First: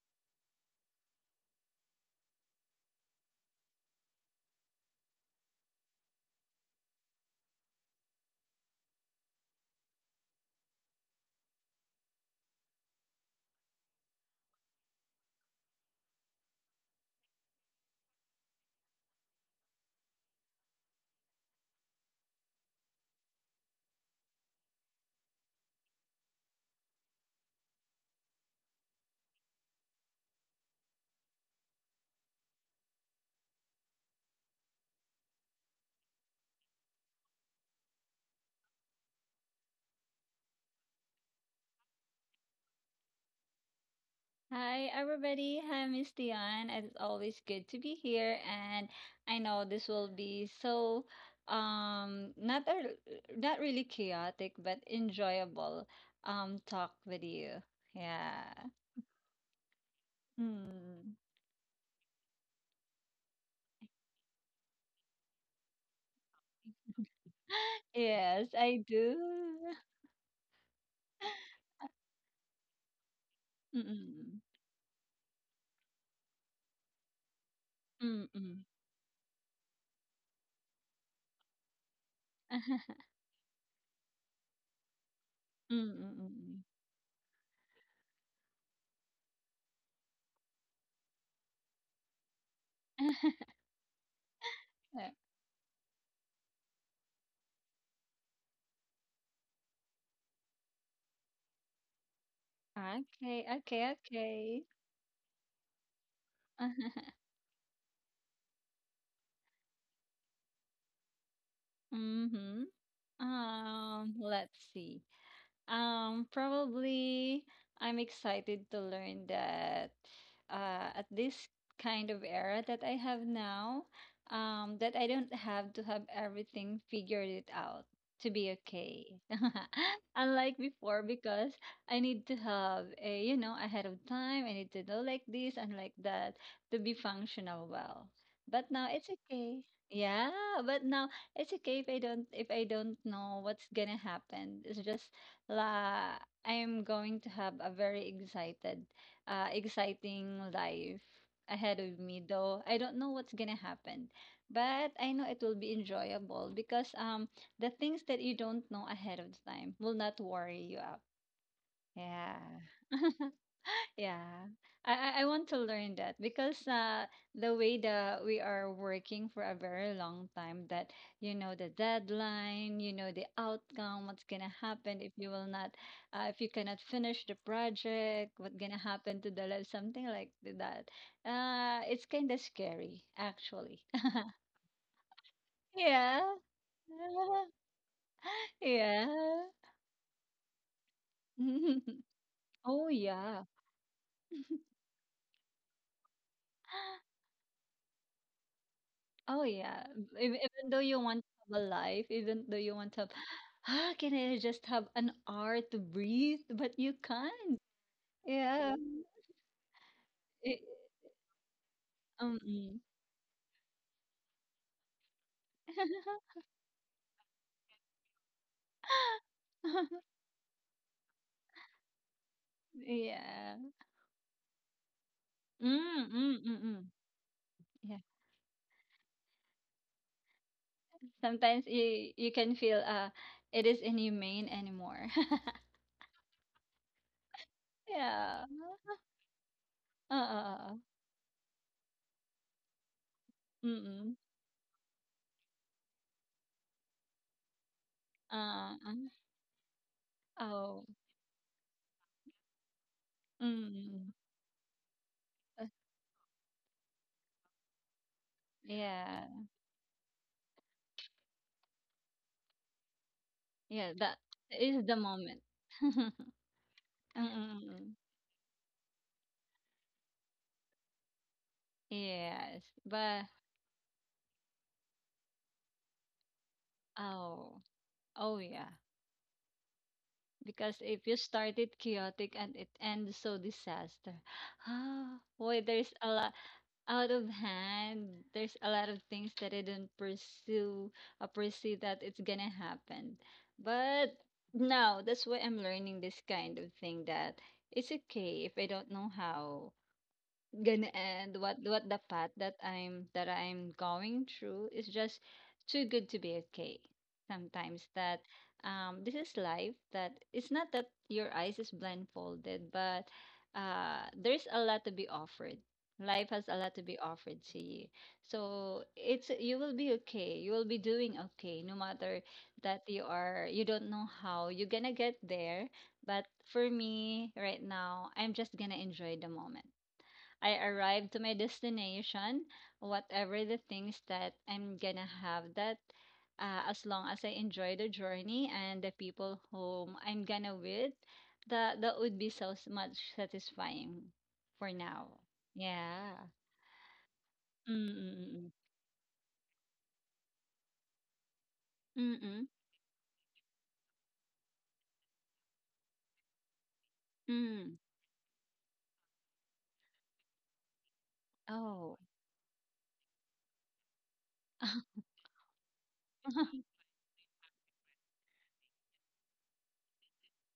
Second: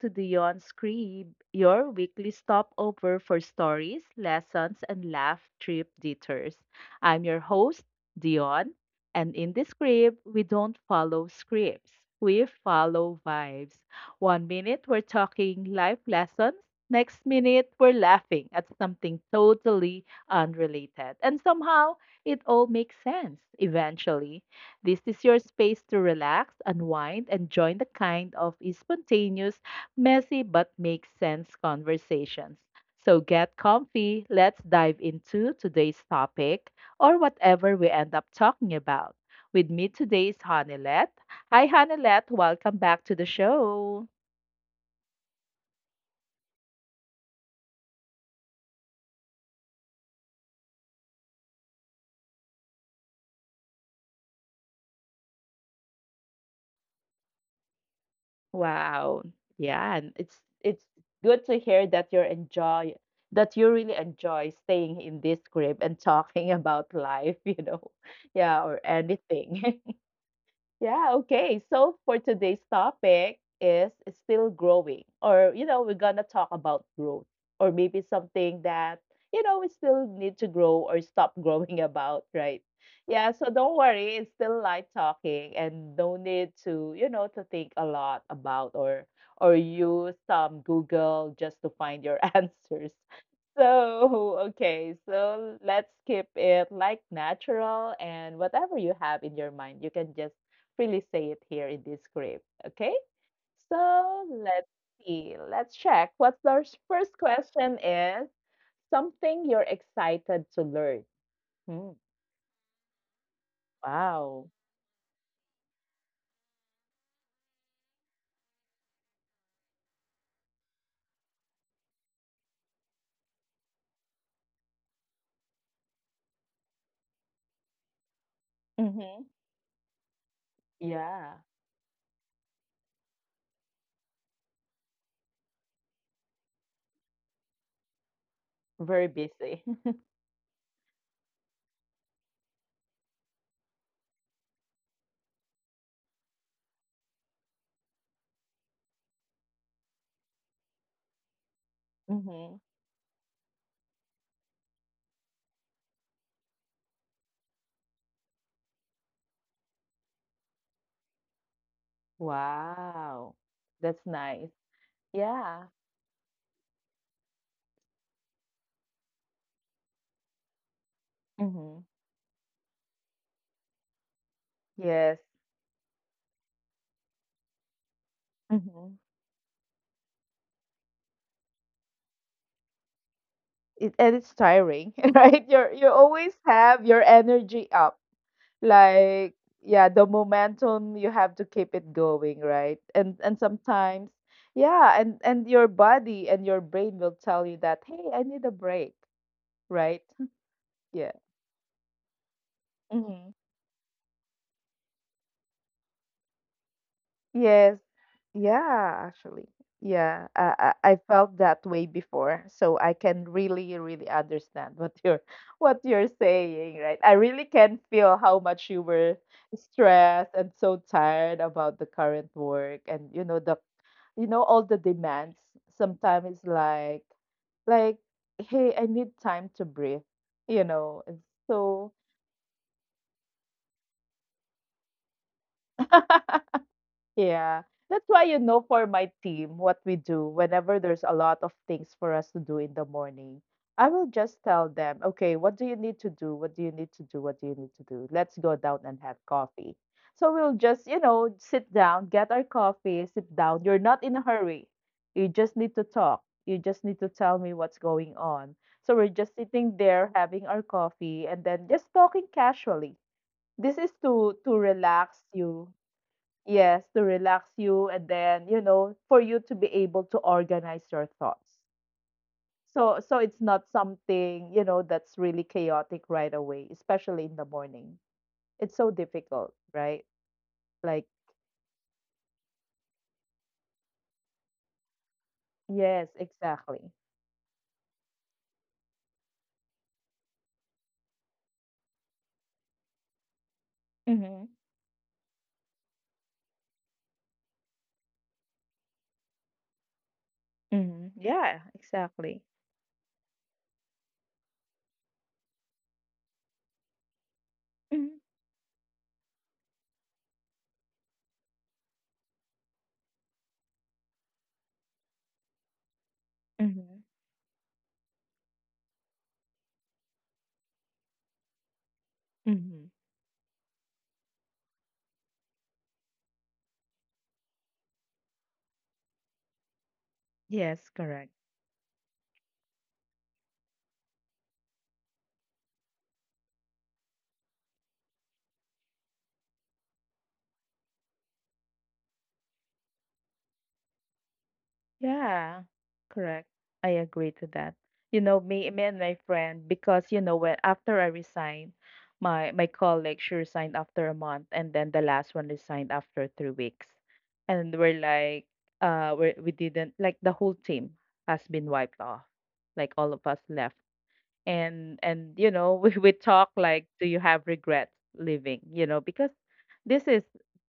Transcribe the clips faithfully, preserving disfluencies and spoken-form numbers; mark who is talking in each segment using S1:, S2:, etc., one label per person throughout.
S1: to the Yon Scribe, your weekly stopover for stories, lessons, and laugh trip detours. I'm your host, Dion, and in this scribe, we don't follow scripts. We follow vibes. One minute, we're talking life lessons. Next minute, we're laughing at something totally unrelated. And somehow, it all makes sense eventually. This is your space to relax, unwind, and join the kind of spontaneous, messy but makes sense conversations. So get comfy. Let's dive into today's topic or whatever we end up talking about. With me today is Hanilette. Hi, Hanilette. Welcome back to the show.
S2: Hi, everybody. Hi, Miss Dion. It's always good to be here, and I know this will be so um not a, not really chaotic, but enjoyable um talk with you. Yeah.
S1: Wow. Yeah, and it's it's
S2: Mm.
S1: good to hear that you're enjoy that you really enjoy staying in this crib and talking about life, you know.
S2: Yes,
S1: Yeah, or
S2: I do.
S1: anything. Yeah, okay. So for today's topic is
S2: Mm-mm.
S1: still growing, or you know, we're gonna talk about growth, or maybe something
S2: Mm-mm.
S1: that you know we still need to grow or stop growing about, right? Yeah, so don't worry, it's still light talking and no need
S2: Mm-mm.
S1: to, you know, to think a lot about or or use some Google just to find your answers. So, okay, so let's keep it like natural and whatever you have in your mind, you can just freely say it here in this script. Okay,
S2: Okay,
S1: so
S2: okay,
S1: let's
S2: okay.
S1: see. Let's check. What's our s- first question? Is something you're excited to learn? Hmm.
S2: Mm-hmm. Um,
S1: Wow.
S2: let's see. Um, probably I'm excited to learn that uh, at this kind of era that I have now, um, that I don't have to have everything figured it out to be okay.
S1: Mm-hmm.
S2: Unlike before,
S1: Yeah.
S2: because I need to have a, you know, ahead of time, I need to know like this and like that to be functional well. But now
S1: Very
S2: it's
S1: busy.
S2: okay. Yeah, but now it's okay if I don't if I don't know what's gonna happen. It's just La, I am going to have a very excited, uh, exciting life ahead of me,
S1: Mm-hmm.
S2: though I don't know what's gonna happen. But I know it will be enjoyable because um the things that you don't know ahead of time will not worry you up. Yeah.
S1: Wow. That's nice.
S2: Yeah, I I I want
S1: Yeah.
S2: to learn that because uh the way that we are working for a very long time that you know the
S1: Mm-hmm.
S2: deadline, you know the outcome, what's gonna happen
S1: Yes.
S2: if you will not, uh, if you cannot finish the project, what's
S1: Mm-hmm.
S2: gonna happen to the life, something like that. Uh, it's kind of scary
S1: It,
S2: actually.
S1: and it's tiring, right? You're you always
S2: Yeah.
S1: have your energy up like
S2: Yeah.
S1: yeah, the momentum you have to keep it going, right?
S2: Oh
S1: And and
S2: yeah.
S1: sometimes yeah, and and your body and your brain will tell you that, hey, I need a break,
S2: Oh yeah,
S1: right?
S2: ev- even though
S1: Yeah.
S2: you want to have a life, even though you want to have,
S1: Hmm.
S2: ah, can I just have an hour to breathe? But you can't.
S1: Yes.
S2: Yeah.
S1: Yeah, actually yeah, I,
S2: It,
S1: I i felt that way before,
S2: um.
S1: so I
S2: mm.
S1: can really really understand what you're what you're saying, right? I really can feel how much you were stressed and so tired about the current work, and you know the
S2: Yeah.
S1: you know all the demands.
S2: Mm,
S1: Sometimes it's
S2: mm, mm, mm.
S1: like like
S2: Yeah.
S1: hey, I need time to breathe, you know, and
S2: Sometimes
S1: so
S2: you you can feel uh it is inhumane anymore.
S1: Yeah. That's why, you
S2: Yeah.
S1: know, for my team, what we do whenever
S2: Uh.
S1: there's a lot of things for us to do in the morning, I will
S2: Mm.
S1: just tell them, okay, what do you need to do? What do you need to do? What do you need to do? Let's go down
S2: Uh.
S1: and
S2: uh,
S1: have coffee. So we'll just,
S2: Oh.
S1: you know, sit down, get our coffee, sit down. You're not in a
S2: Mm.
S1: hurry. You just need
S2: uh,
S1: to talk. You just need to tell me what's going on. So we're just
S2: Yeah.
S1: sitting there having our coffee and then just talking casually. This is
S2: Yeah. That
S1: to to
S2: is the
S1: relax
S2: moment.
S1: you. Yes, to
S2: Mm,
S1: relax you and
S2: mm.
S1: then, you know, for you to be able to organize your thoughts.
S2: Yes,
S1: So so
S2: but
S1: it's not something, you know, that's really chaotic right away, especially in the
S2: oh,
S1: morning.
S2: oh
S1: It's
S2: yeah.
S1: so difficult, right?
S2: Because
S1: Like,
S2: if you start it chaotic and it ends so disaster, ah, boy, there's
S1: yes,
S2: a lot
S1: exactly.
S2: out of hand. There's a lot of things that I didn't pursue, or pursue that it's gonna happen. But
S1: Mm-hmm.
S2: now that's why I'm learning this kind of thing that it's okay if I don't know how. Gonna
S1: Mm-hmm.
S2: end
S1: Yeah,
S2: what what the path
S1: exactly.
S2: that i'm that i'm going through is just too good to be okay sometimes
S1: Mm-hmm.
S2: that um this is life that it's not that your eyes is blindfolded but uh there's a lot to be offered, life has a lot to be offered to you. So it's you will be okay, you will be doing okay no matter
S1: Mm-hmm.
S2: that you are you don't know how you're gonna get there. But for me right now I'm just gonna enjoy the moment I
S1: Yes,
S2: arrived to
S1: correct.
S2: my destination, whatever the things that I'm gonna have that uh, as long as I enjoy the journey and the people whom I'm gonna with, that that would be so s- much satisfying for now.
S1: Yeah,
S2: Yeah.
S1: correct. I agree to that. You know,
S2: Mm-mm.
S1: me, me and my friend, because you know, when after I resigned, my
S2: Mm-mm.
S1: my colleague she resigned after a month, and then the last one resigned after three weeks, and
S2: Mm.
S1: we're like, uh, we we didn't, like, the whole team has been wiped
S2: Oh.
S1: off, like all of us left, and and you know, we we talk like, do you have regrets leaving? You know, because this is,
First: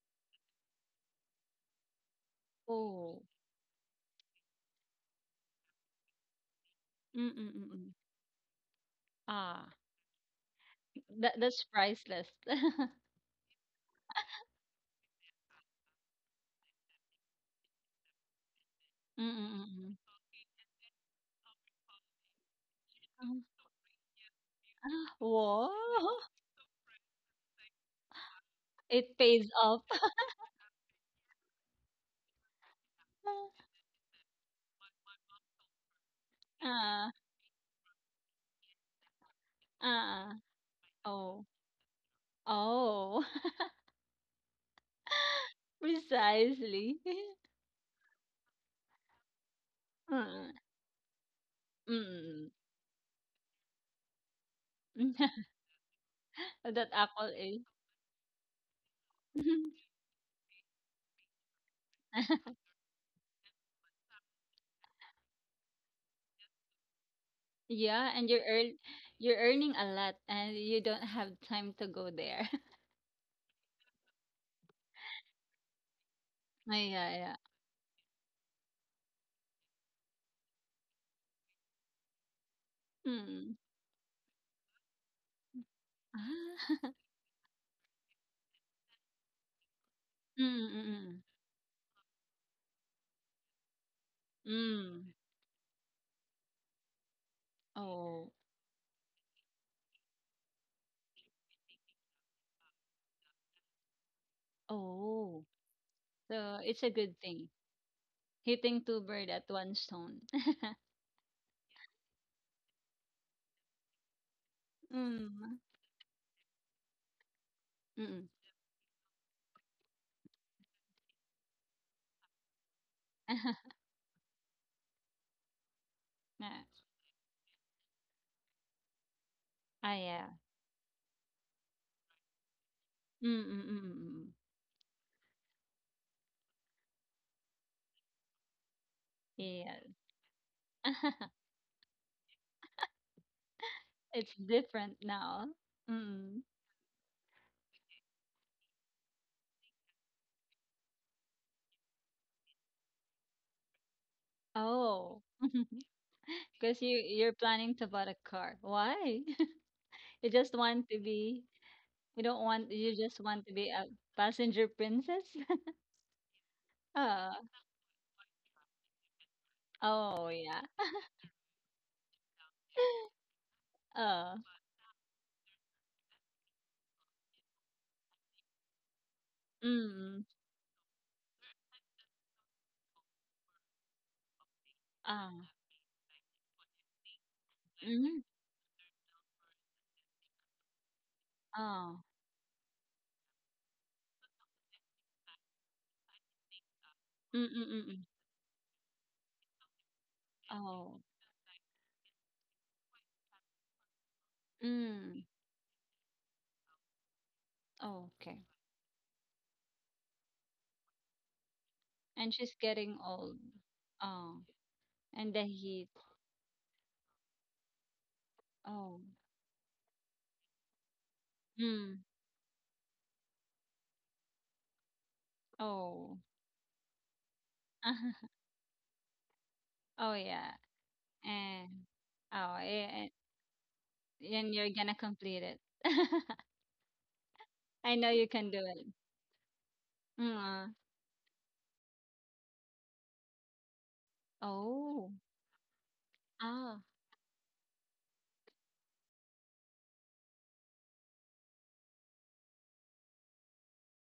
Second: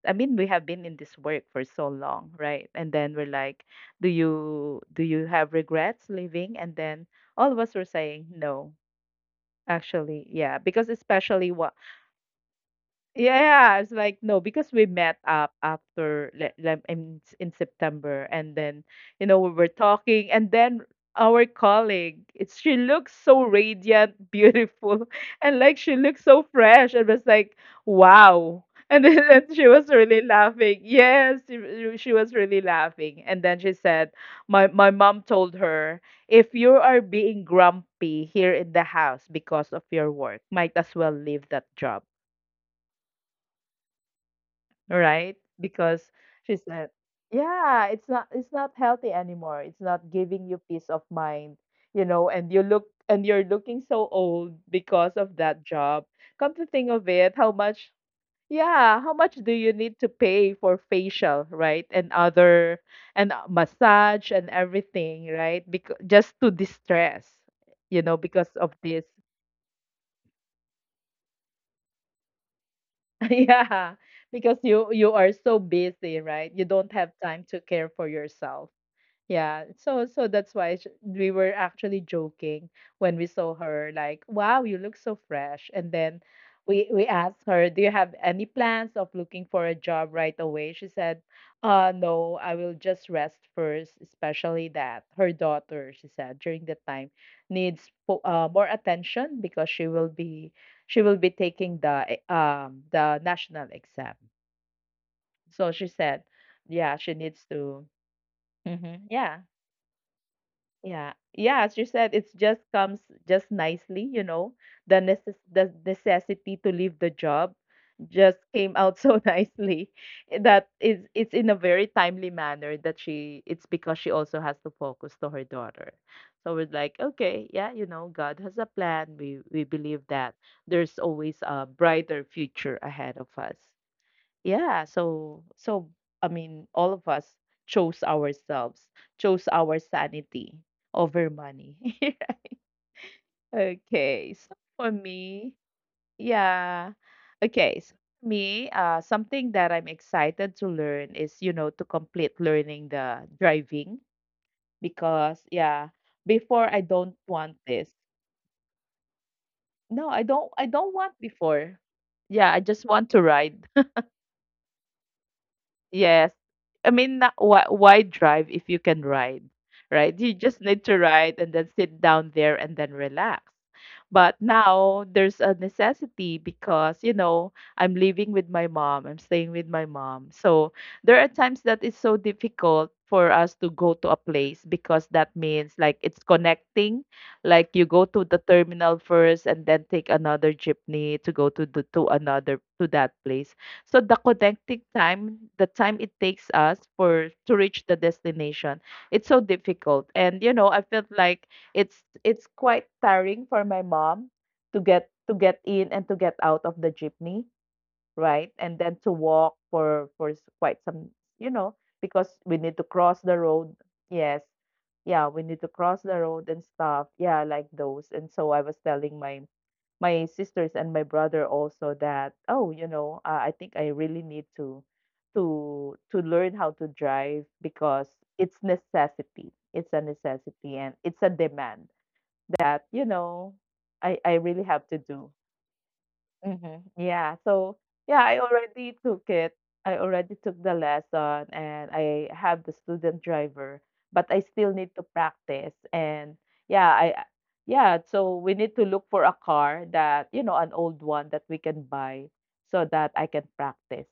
S1: I mean, we have been in this work for so long, right? And then
S2: Oh.
S1: we're like, do you do you have regrets leaving? And then all of us were
S2: Mm-mm.
S1: saying no,
S2: Ah,
S1: actually, yeah, because
S2: that
S1: especially
S2: that's
S1: what
S2: priceless.
S1: yeah, it's like no, because we met up after le- le- in in September, and then you know we were
S2: Mm-mm.
S1: talking, and then our colleague, it, she looks so radiant, beautiful, and
S2: Wow.
S1: like she looks so fresh. It was like wow, and
S2: It
S1: then and
S2: pays
S1: she
S2: off.
S1: was really laughing. Yes, she, she she was really laughing, and then she said, "My my mom told her if you are
S2: Ah.
S1: being grumpy here in the house because of your
S2: Uh,
S1: work, might as well leave
S2: oh,
S1: that job."
S2: oh,
S1: Right? Because she said,
S2: precisely.
S1: "Yeah, it's not it's not healthy anymore. It's not
S2: Uh,
S1: giving you peace of mind, you know,
S2: mm.
S1: and you look and you're looking so old because of that job. Come to
S2: That
S1: think of
S2: apple
S1: it, how
S2: is.
S1: much yeah, how much do you need to pay for facial, right? And other and uh, massage and everything, right? Because just to distress, you
S2: Yeah,
S1: know,
S2: and you're
S1: because of
S2: earn
S1: this."
S2: you're earning a lot, and you don't have time to go there.
S1: Yeah, because you you are so busy, right? You
S2: Ah,
S1: don't
S2: yeah,
S1: have
S2: yeah.
S1: time to care for yourself. Yeah, so so that's why sh- we were actually joking when we saw
S2: Mm.
S1: her, like, "Wow, you look so fresh." And then we
S2: Ah,
S1: we asked her, "Do you have any plans of looking for a job right
S2: mm,
S1: away?" She
S2: mm,
S1: said,
S2: mm.
S1: "Uh, no, I will just rest first, especially that
S2: Mm.
S1: her daughter," she said, "during that time needs fo-
S2: Oh,
S1: uh, more attention because she will be she will be taking the e- um the national exam."
S2: oh.
S1: So she said,
S2: So it's a
S1: "Yeah, she
S2: good
S1: needs
S2: thing.
S1: to."
S2: Hitting
S1: Hmm.
S2: two bird
S1: Yeah.
S2: at one stone.
S1: Yeah. Yeah, as you said, it just comes just nicely, you know. The necess
S2: Mm.
S1: the necessity to leave the job
S2: Mm.
S1: just came out so nicely, that is, it's in a very timely manner that she it's because she also has to focus to her daughter. So we're like, okay, yeah, you know, God has a plan. We we
S2: Ah,
S1: believe
S2: yeah.
S1: that there's always a brighter future ahead of
S2: Mm,
S1: us.
S2: mm, mm, mm. Mm.
S1: Yeah, so so I mean, all of us chose ourselves, chose
S2: Yeah.
S1: our sanity over money. Okay,
S2: It's
S1: so for
S2: different now.
S1: me,
S2: Mm.
S1: yeah. Okay, so for me, uh, something that I'm excited to learn is, you know, to complete learning the driving
S2: Oh,
S1: because yeah, before I
S2: because you
S1: don't
S2: you're
S1: want
S2: planning to
S1: this.
S2: buy a car. Why?
S1: No, I
S2: You
S1: don't
S2: just
S1: I
S2: want
S1: don't
S2: to
S1: want
S2: be.
S1: before.
S2: You don't
S1: Yeah, I
S2: want.
S1: just
S2: You
S1: want
S2: just
S1: to
S2: want to be
S1: ride.
S2: a passenger princess.
S1: Yes. I mean,
S2: Uh,
S1: na- why, why drive if you can ride, right?
S2: oh
S1: You
S2: yeah.
S1: just need to ride and then sit down there and then relax.
S2: Uh,
S1: But now there's a necessity because, you know, I'm living with my mom, I'm staying with my
S2: mm,
S1: mom. So there are times that it's so difficult for us to go to a place because that
S2: ah.
S1: means like it's connecting, like you go to
S2: Mm,
S1: the terminal first and then take another jeepney to go to the
S2: oh,
S1: to another to that place. So the connecting time, the time it takes us for
S2: mm,
S1: to
S2: mm,
S1: reach
S2: mm,
S1: the
S2: mm.
S1: destination, it's so difficult. And you know, I
S2: Oh,
S1: felt like it's it's quite tiring for my mom to get
S2: mm,
S1: to get in and to get out of the jeepney,
S2: oh, okay.
S1: right? And then to walk for for s- quite some, you know, because
S2: And
S1: we
S2: she's
S1: need to
S2: getting
S1: cross the
S2: old.
S1: road. Yes.
S2: Oh,
S1: Yeah,
S2: and
S1: we
S2: the
S1: need to
S2: heat.
S1: cross the road and stuff. Yeah, like those. And so I was
S2: Oh,
S1: telling my my sisters and my brother also
S2: mm,
S1: that, oh, you know, uh, I think I really need to to
S2: oh,
S1: to learn how to drive because it's necessity, it's a
S2: oh yeah.
S1: necessity, and it's a
S2: And
S1: demand
S2: oh,
S1: that, you
S2: yeah.
S1: know, I I
S2: And
S1: really
S2: you're
S1: have
S2: gonna
S1: to do.
S2: complete it.
S1: Mhm. Yeah. So,
S2: I know
S1: yeah,
S2: you
S1: I
S2: can do it.
S1: already took it. I already
S2: Mm,
S1: took
S2: uh,
S1: the lesson and I have the student driver, but I still need to
S2: oh,
S1: practice. And
S2: ah,
S1: yeah, I yeah, so we need to look for a car that, you know, an old one that we can buy so that I can practice.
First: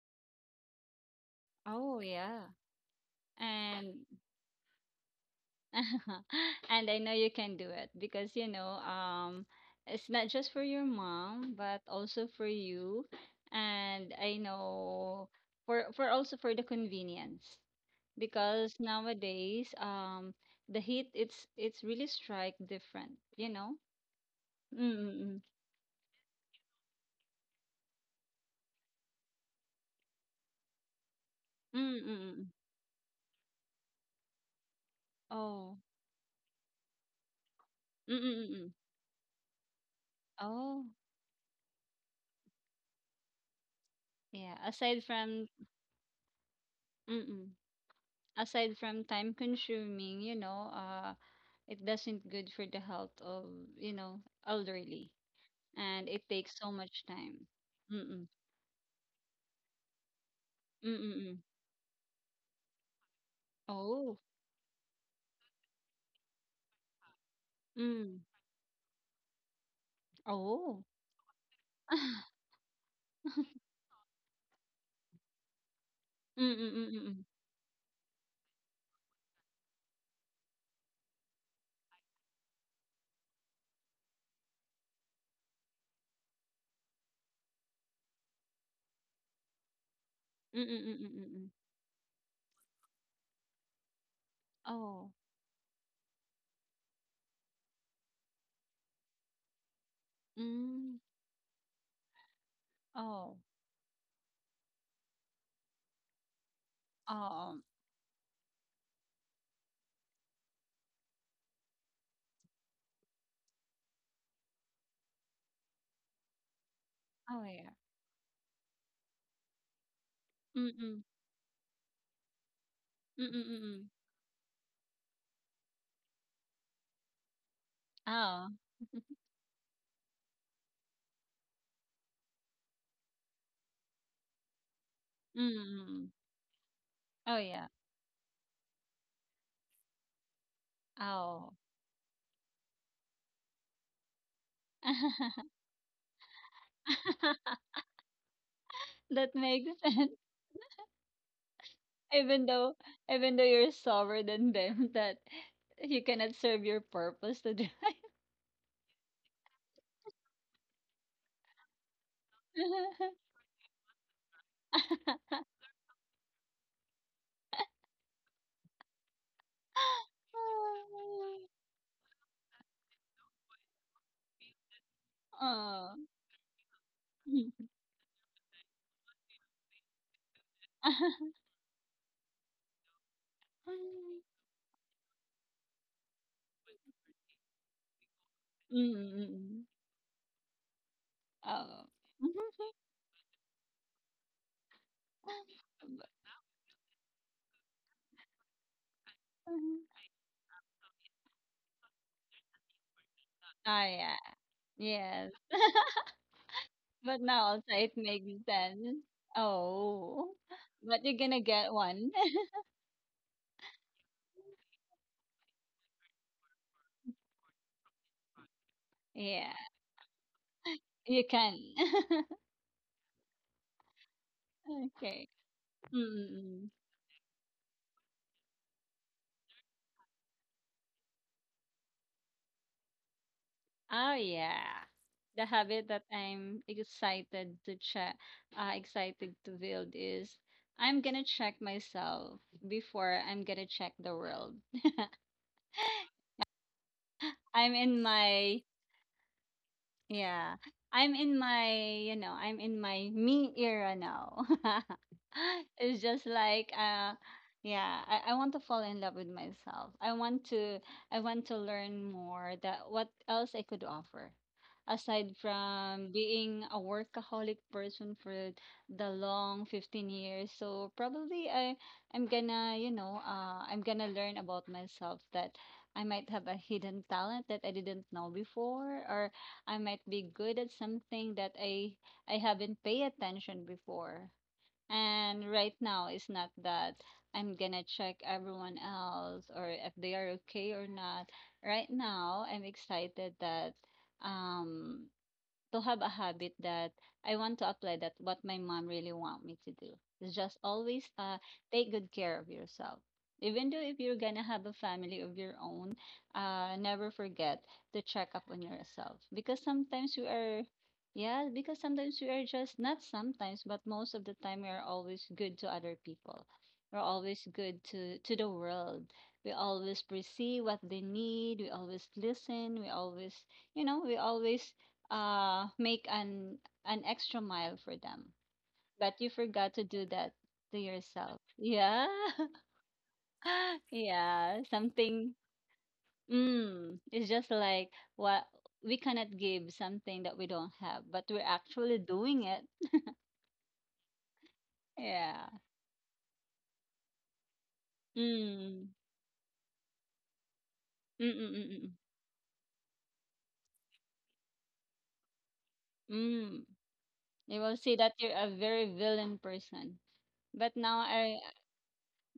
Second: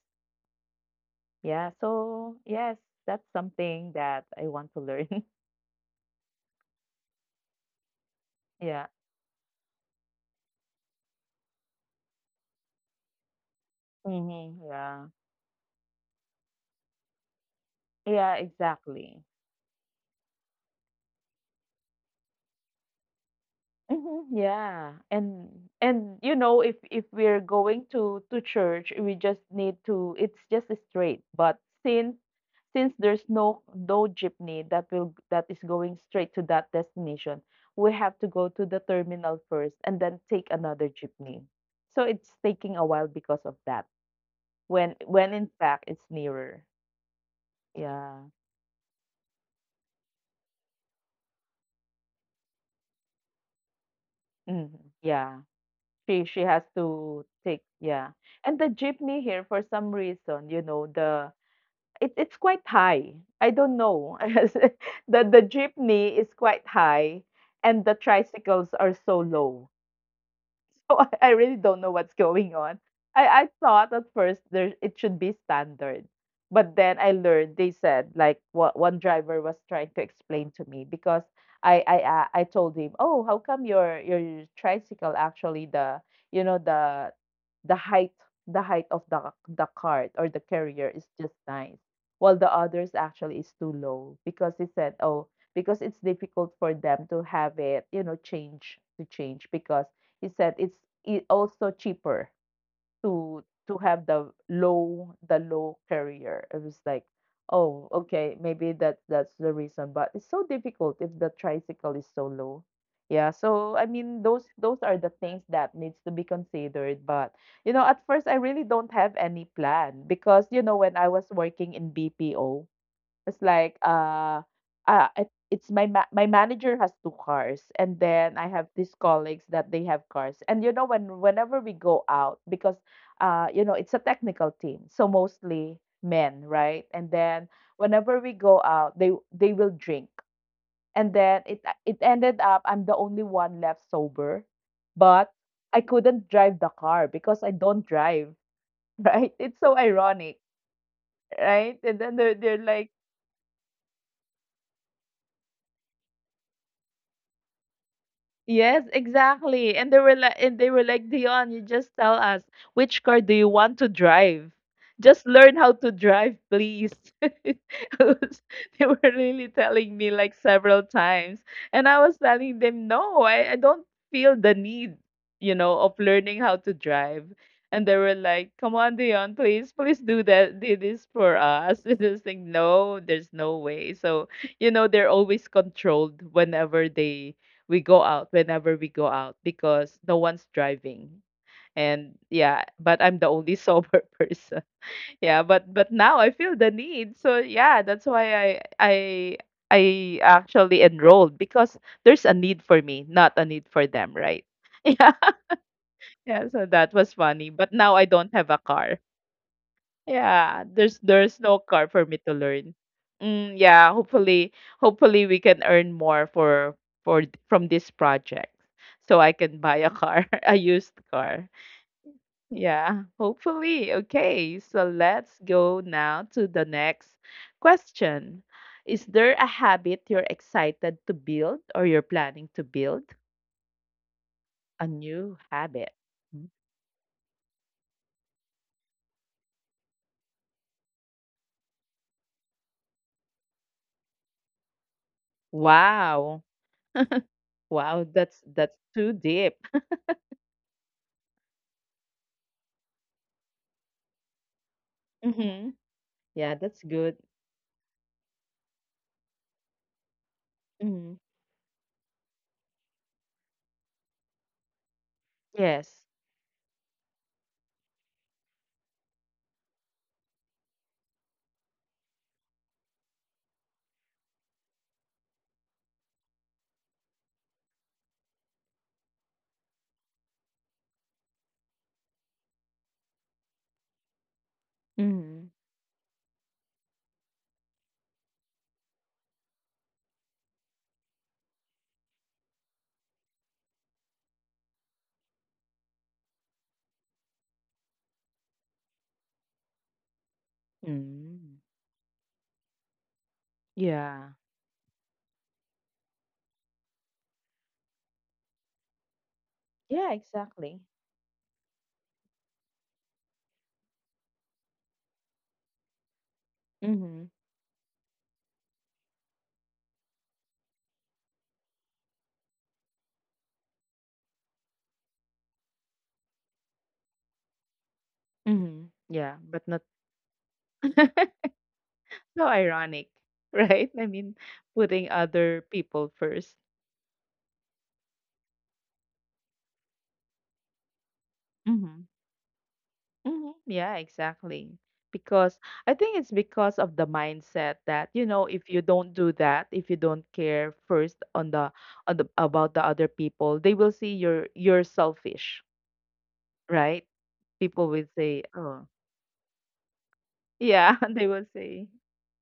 S1: Yeah.
S2: oh
S1: So,
S2: yeah,
S1: yes, that's something
S2: and
S1: that I want to learn.
S2: and I know you can do it because you know
S1: Yeah.
S2: um it's not just for your mom but also for you, and I
S1: Mhm. Yeah.
S2: know for for also for the convenience
S1: Yeah,
S2: because
S1: exactly.
S2: nowadays um the heat, it's it's really strike different, you know.
S1: Mhm,
S2: Mm,
S1: yeah.
S2: mm,
S1: And and you know if if we're going to to church, we just need to, it's just straight. But
S2: mm, mm,
S1: since
S2: mm, mm.
S1: since there's no no jeepney that will that is
S2: Oh,
S1: going straight to that destination, we
S2: mm,
S1: have to
S2: mm,
S1: go to
S2: mm.
S1: the terminal first and then take
S2: Oh,
S1: another jeepney. So it's taking a while because of that.
S2: yeah.
S1: When
S2: Aside
S1: when
S2: from
S1: in fact it's nearer.
S2: mm-mm.
S1: Yeah.
S2: Aside from time consuming, you know, uh, it doesn't good for the health of, you know,
S1: Mhm,
S2: elderly,
S1: yeah.
S2: and
S1: She
S2: it
S1: she
S2: takes
S1: has
S2: so much
S1: to
S2: time.
S1: take, yeah.
S2: Mm-mm.
S1: And the jeepney here for some reason, you know, the
S2: Mm-mm.
S1: It it's quite high. I don't know.
S2: Oh.
S1: The the jeepney is quite high and the
S2: Mm.
S1: tricycles are so low.
S2: Oh.
S1: So I, I really don't know what's going on. I, I thought at first there it should be standard. But then I
S2: Mm-mm.
S1: learned they said like what one driver was trying to explain to me because I I uh, I told him, "Oh, how come your your tricycle actually the you know the the height the height of the the cart or the carrier is just
S2: Mm-mm.
S1: nice while the others actually is too low?" Because he said,
S2: Oh.
S1: "Oh, because it's difficult for them to have it, you know, change to change because," he said, "it's
S2: Mm.
S1: it also cheaper
S2: Oh.
S1: to to have the low the low carrier." It was like,
S2: Oh.
S1: oh, okay, maybe that that's the reason. But it's so difficult if the tricycle is so low. Yeah, so I mean those those are the things that needs to be considered. But
S2: Oh
S1: you
S2: yeah.
S1: know, at first I really don't have any plan because you know when I
S2: Mm-mm.
S1: was working in B P O, it's like
S2: Mm-mm.
S1: uh, uh it, it's my ma- my manager has two cars, and then I
S2: Oh.
S1: have these colleagues that they have cars. And you know when whenever we go out, because uh you know it's a technical team, so mostly
S2: Mm.
S1: men, right? And
S2: Oh
S1: then
S2: yeah.
S1: whenever we go out, they they will drink, and then
S2: Oh.
S1: it uh, it ended up I'm the only one left sober, but I couldn't drive the car because I don't drive, right?
S2: That
S1: It's
S2: makes
S1: so
S2: sense.
S1: ironic, right? And then they're
S2: Even
S1: they're
S2: though,
S1: like.
S2: even though you're sober than them, that you cannot serve your purpose to drive.
S1: Yes, exactly. And they were like, and they were like, Dion, you just tell us which car do you want to drive. Just learn how to drive, please. I was- They were really telling me like several times, and I was telling them, no, I, I don't feel the need, you know, of
S2: Oh.
S1: learning how to drive.
S2: Mm.
S1: And they were like, come on, Dion, please, please do that, do this for us. And I was like, no, there's no way. So, you know, they're always controlled whenever they we go out whenever we go out
S2: Mm-mm-mm.
S1: because no one's driving.
S2: Oh.
S1: And
S2: Mhm.
S1: yeah, but I'm the only sober person. Yeah, but but
S2: But-
S1: now I feel the need. So yeah, that's why I I I actually enrolled because there's a need for me, not a need for
S2: Ah,
S1: them,
S2: yeah.
S1: right? Yeah.
S2: Yes.
S1: Yeah, so that was
S2: But now
S1: funny.
S2: also
S1: But
S2: it
S1: now I
S2: makes
S1: don't have a car.
S2: sense. Oh.
S1: Yeah, there's
S2: But you're
S1: there's
S2: gonna
S1: no
S2: get
S1: car for
S2: one.
S1: me to learn. Mm, yeah, hopefully hopefully we can earn more for for th- from this project so I
S2: Yeah.
S1: can buy a car, a used
S2: You
S1: car.
S2: can.
S1: Yeah, hopefully. Okay, so
S2: Okay.
S1: let's go now to the
S2: Mm-mm.
S1: next question. Is there a habit you're excited to build or you're planning to build
S2: Oh yeah.
S1: a new
S2: The habit
S1: habit?
S2: that
S1: Mm.
S2: I'm excited to check, uh, excited to build is I'm gonna check myself before I'm gonna check the world.
S1: Wow.
S2: I'm in
S1: Wow, that's
S2: my
S1: that's too deep.
S2: yeah. I'm in my, you know, I'm in my me era now.
S1: Mm-hmm.
S2: It's just
S1: Yeah,
S2: like
S1: that's
S2: uh
S1: good.
S2: yeah, I, I want to fall in love with myself. I want to I
S1: Mhm.
S2: want to learn more that what else I could offer aside
S1: Yes.
S2: from being a workaholic person for the long fifteen years. So probably I I'm gonna, you know, uh I'm gonna learn about myself that I might have a hidden talent that I didn't know before, or I might be good at something that I I haven't paid attention before. And
S1: Mhm.
S2: right now it's not that I'm gonna check everyone else or if they are okay or not. Right now I'm excited that um to have a habit that I want to apply that what my mom really want me to do is just always uh
S1: Mm.
S2: take good care of yourself. Even though if you're
S1: Yeah.
S2: gonna have a family of your own, uh never forget to check up on yourself because sometimes
S1: Yeah,
S2: we are
S1: exactly.
S2: yeah, because sometimes we are just not sometimes, but most of the time we are always good to other people. We're
S1: Mhm.
S2: always good to to the world. We always perceive what they need. We always listen. We always you know, we always uh make an an extra mile for them
S1: Mhm.
S2: but you
S1: Yeah, but
S2: forgot to
S1: not.
S2: do that to yourself. Yeah.
S1: So ironic, right? I mean,
S2: yeah,
S1: putting
S2: something.
S1: other people first.
S2: Mm, it's just like what we cannot give something that we don't have but we're actually
S1: Mhm.
S2: doing it.
S1: Mhm. Yeah, exactly.
S2: Yeah,
S1: Because I think it's because of the mindset that, you know, if you
S2: mm,
S1: don't do that, if you don't care first
S2: mm,
S1: on
S2: mm,
S1: the,
S2: mm, mm.
S1: on the about the other people, they will see you're you're selfish,
S2: Mm. Mm.
S1: right?
S2: You will
S1: People
S2: see
S1: will
S2: that you're
S1: say,
S2: a
S1: "Oh,
S2: very villain person, but
S1: yeah,"
S2: now
S1: they
S2: I
S1: will say.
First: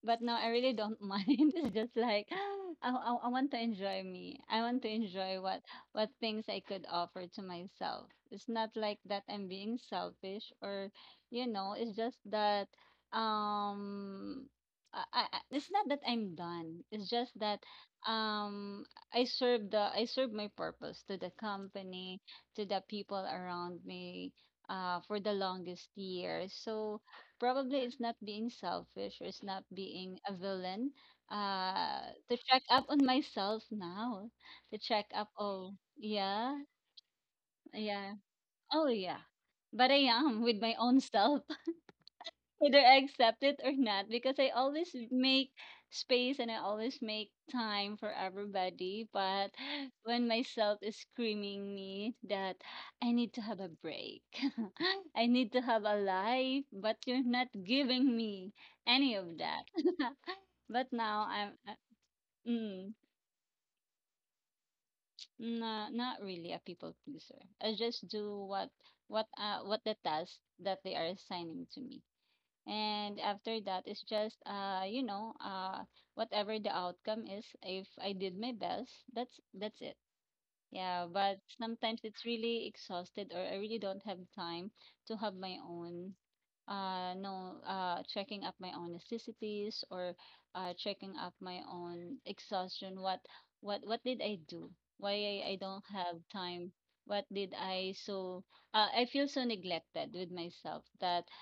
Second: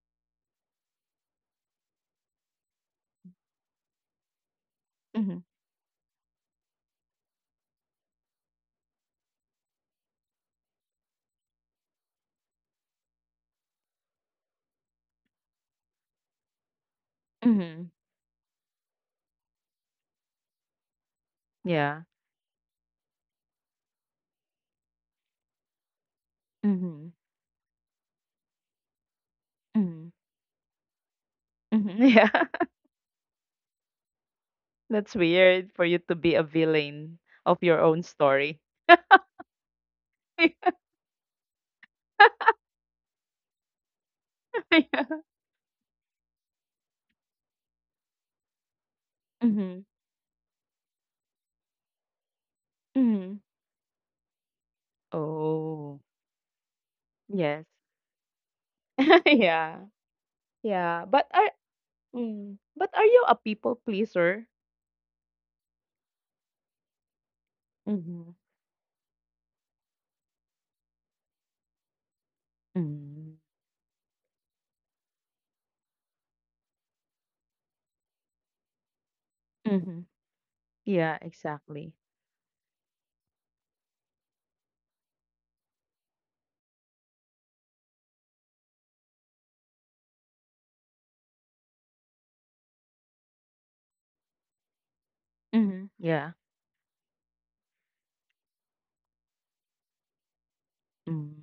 S2: But no, I really don't mind. It's just like I, I I want to enjoy me. I want to
S1: Mhm.
S2: enjoy what what things I could offer to myself. It's not like that I'm being selfish or you know, it's just that um I, I I- it's not that I'm done. It's just that
S1: Mhm.
S2: um I serve the I serve my purpose to the
S1: Yeah.
S2: company, to the people around me uh for the longest years. So
S1: Mhm.
S2: probably it's not being selfish or it's not
S1: Mhm.
S2: being a villain
S1: Mhm.
S2: uh
S1: Yeah.
S2: to check up on myself now to check
S1: That's
S2: up
S1: weird
S2: oh
S1: for you to be a
S2: yeah
S1: villain of your own
S2: yeah
S1: story.
S2: oh yeah but I am with my own self whether I accept it or not because I always
S1: Yeah.
S2: make space and I always make time for everybody. But
S1: Mhm.
S2: when myself is screaming me that I need
S1: Mhm.
S2: to have a break, I need to have a
S1: Oh.
S2: life, but you're not
S1: Yes.
S2: giving me any of that.
S1: Yeah.
S2: But
S1: Yeah.
S2: now
S1: But are
S2: I'm. Uh,
S1: Mm, but
S2: Mm,
S1: are you a people pleaser?
S2: no, not really a people pleaser. I just
S1: Mhm.
S2: do what what uh what the task that they are assigning to me. And
S1: Mm.
S2: after that, it's just uh, you know, uh, whatever the outcome is, if I did my best, that's that's it.
S1: Mhm.
S2: Yeah,
S1: Yeah,
S2: but
S1: exactly.
S2: sometimes it's really exhausted, or I really don't have time to have my own uh no uh checking up my own elasticities or uh checking up my own exhaustion. What what what did I do? Why I, I don't
S1: Mhm.
S2: have
S1: Yeah.
S2: time? What did I so uh, I feel so neglected with myself that
S1: Mm.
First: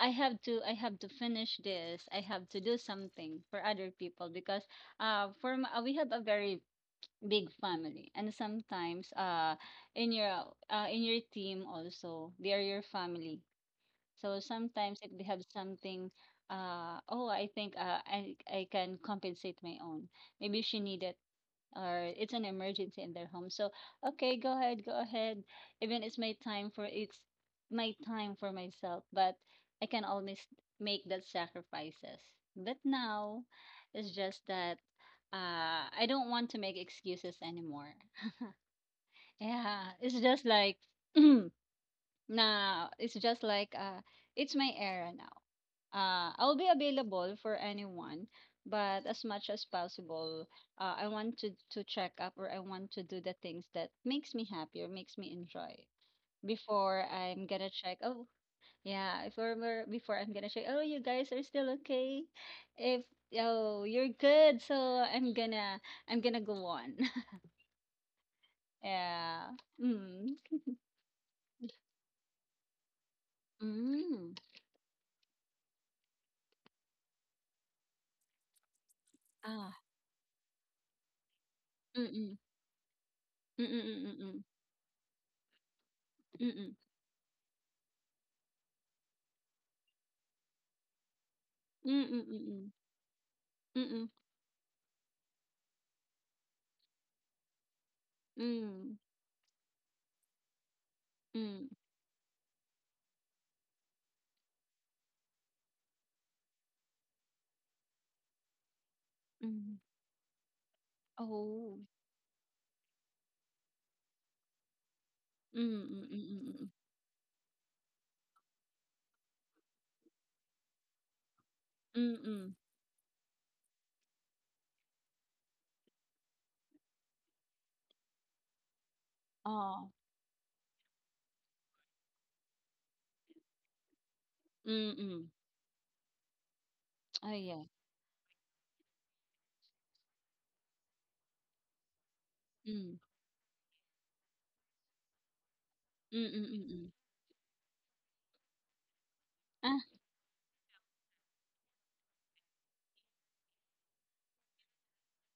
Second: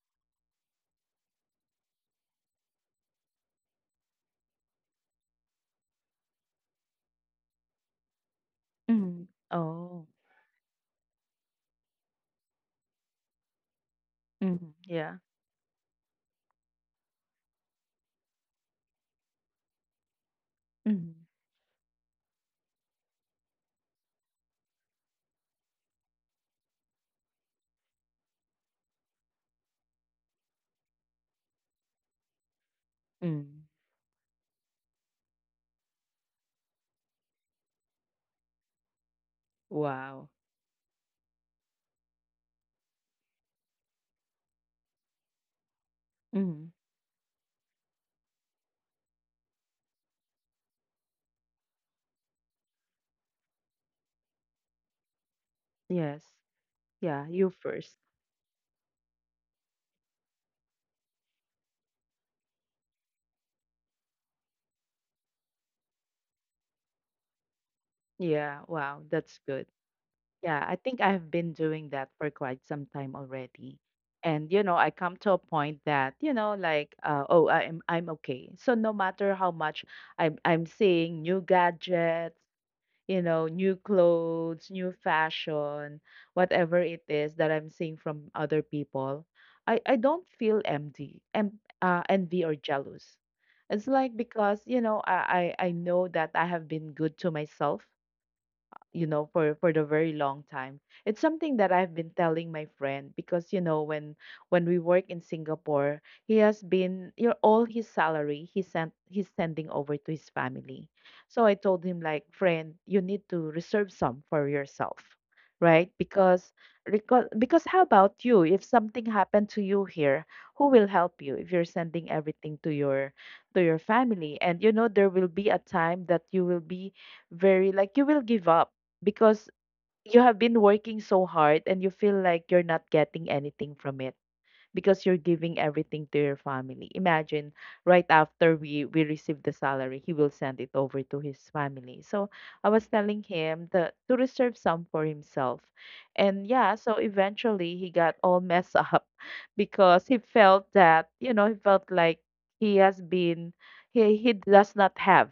S2: I have to I have to finish this. I have to do something for other people because uh for m- uh, we have a very big family and sometimes
S1: Mhm.
S2: uh
S1: Oh.
S2: in your uh in your team also they are your family. So
S1: Mhm.
S2: sometimes if
S1: Yeah.
S2: they have something uh oh I think uh I I can compensate my own. Maybe she needed
S1: Mhm.
S2: or it's an emergency in their home. So okay, go ahead, go ahead. Even it's my time for it's my time for myself, but I can always make that sacrifices. But now
S1: Mm.
S2: it's just that uh I don't want to make excuses anymore. Yeah, it's
S1: Wow.
S2: just like now it's just like uh it's my era now. Uh, I'll be
S1: Mhm.
S2: available for anyone, but as much as possible, uh, I want to to check up, or I want to do the things that makes me happy or makes me enjoy
S1: Yes.
S2: before
S1: Yeah,
S2: I'm
S1: you
S2: gonna check.
S1: first.
S2: Oh, yeah, if we're, we're- before I'm gonna check. Oh, you guys are still okay. If Oh, you're good, so I'm gonna I'm gonna go on.
S1: Yeah, wow,
S2: Yeah.
S1: that's good.
S2: Mm.
S1: Yeah, I think I've been doing that for quite some time already.
S2: Mm.
S1: And you know, I come to a point that, you know, like uh, oh, I'm I'm okay. So no matter how
S2: Ah.
S1: much I'm I'm seeing new
S2: Mm-mm.
S1: gadgets, you know, new
S2: Mm-mm.
S1: clothes, new fashion,
S2: Mm-mm.
S1: whatever it is that I'm seeing from other people, I, I don't feel empty, em- uh,
S2: Mm-mm.
S1: envy or
S2: Mm-mm.
S1: jealous. It's
S2: Mm-mm.
S1: like because, you know, I, I I know that I have been good to myself
S2: Mm-mm.
S1: you know for for the very long time. It's something
S2: Mm-mm.
S1: that I've been telling my friend, because you know when when we work in Singapore he has been, you know, all his salary he sent he's sending
S2: Mm-mm.
S1: over to his family. So I
S2: Ồ!
S1: told him like, friend, you need to reserve some for yourself,
S2: Ừm,
S1: right?
S2: ừm, ừm, ừm,
S1: Because
S2: ừm.
S1: because because how about you if something happened to you here? Who will help you if you're
S2: Ừm,
S1: sending
S2: ừm,
S1: everything to your to your family? And you know there will be a time that you will be very like you will give up
S2: ờ,
S1: because you have been working so hard and you feel like you're not getting anything from it
S2: ừm,
S1: because you're
S2: ừm,
S1: giving everything to your family. Imagine
S2: da,
S1: right after we we receive the salary, he will send it over to his family. So I was
S2: ừm,
S1: telling him that to reserve some for himself.
S2: ừm, ừm,
S1: And yeah,
S2: ừm,
S1: so eventually he got all messed up
S2: Á,
S1: because he felt that, you know, he felt like he has been he he does not have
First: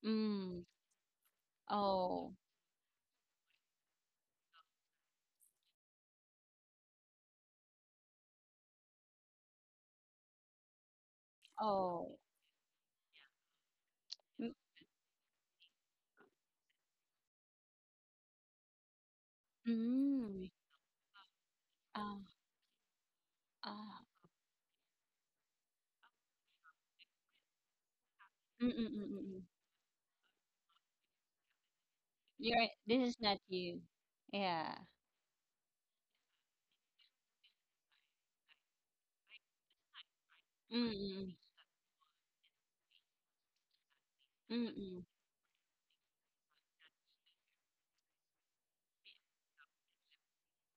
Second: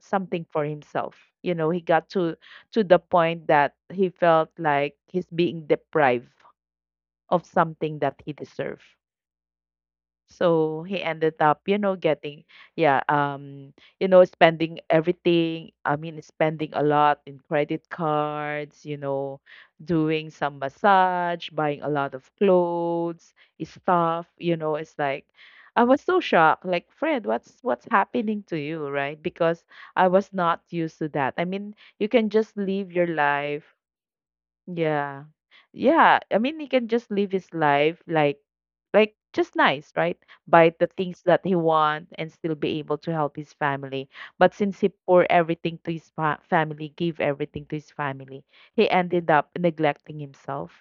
S1: something
S2: ừm,
S1: for himself. You know, he got
S2: ồ,
S1: to to the point that he felt like he's being deprived of something that he deserved. So he ended up,
S2: ồ,
S1: you know, getting, yeah, um, you know,
S2: ừm,
S1: spending everything. I mean, spending a lot in credit cards, you know, doing
S2: ừm,
S1: some massage, buying a
S2: à,
S1: lot of clothes,
S2: à,
S1: stuff, you know, it's like I was so shocked, like, Fred, what's what's happening to
S2: ừm,
S1: you,
S2: ừm, ừm,
S1: right?
S2: ừm.
S1: Because I was not used to that. I mean, you can just
S2: You're right,
S1: live your
S2: this is not
S1: life.
S2: you. Yeah.
S1: Yeah. Yeah. I mean, he can just live his life like, like just nice, right? Buy the
S2: Ừm,
S1: things
S2: ừm,
S1: that he wants and still be able to help his family. But
S2: ừm, ừm,
S1: since he
S2: ừm,
S1: poured everything to his fa family, gave everything to his family, he ended up neglecting himself.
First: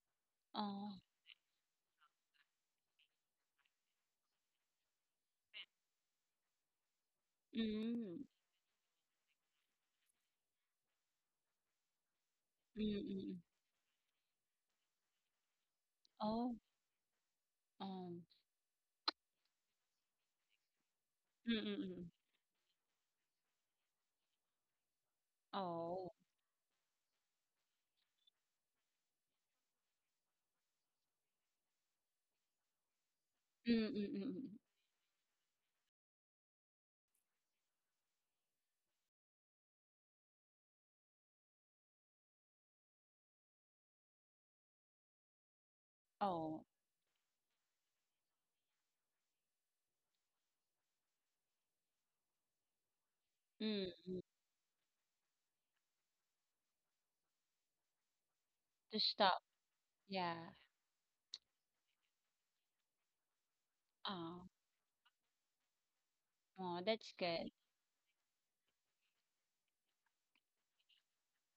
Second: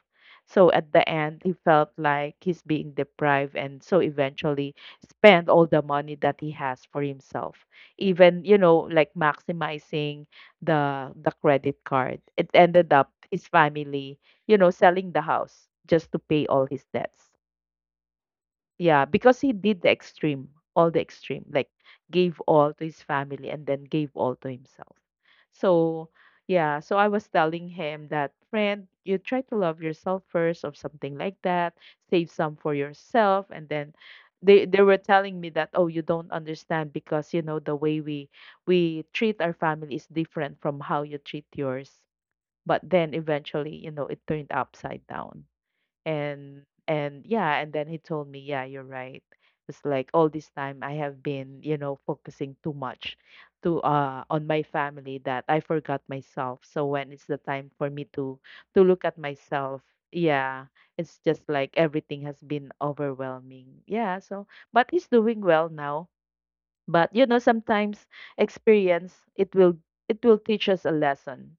S1: So at the end, he felt like he's being deprived, and so eventually spent all the money that he has for himself.
S2: ừm, ừm,
S1: Even, you know, like maximizing the the credit card. It ended
S2: ừm,
S1: up
S2: ừm.
S1: his family, you know, selling the house just to
S2: Ồ,
S1: pay all his debts.
S2: ờ,
S1: Yeah, because he did the extreme, all the
S2: ừm,
S1: extreme,
S2: ừm,
S1: like
S2: ừm,
S1: gave all to his family and then gave all to himself.
S2: ồ,
S1: So, yeah, so I was telling him that, friend, you try to love yourself first or something like that, save some for yourself. And
S2: ừm,
S1: then
S2: ừm, ừm, ừm, ừm,
S1: they, they were telling me that, oh, you don't understand because, you know, the way we we treat our family is different from how you treat yours. But then eventually, you know, it turned upside down and and yeah, and then he told me, yeah, you're right. It's like all this time I have been, you know, focusing too much to uh on my family that I forgot myself. So when it's the time for me to to
S2: to
S1: look at
S2: stop,
S1: myself,
S2: yeah,
S1: yeah, it's just like everything has been overwhelming.
S2: ờ,
S1: Yeah, so but he's doing well now.
S2: ờ,
S1: But
S2: that's
S1: you know,
S2: good,
S1: sometimes experience it will it will teach us a lesson.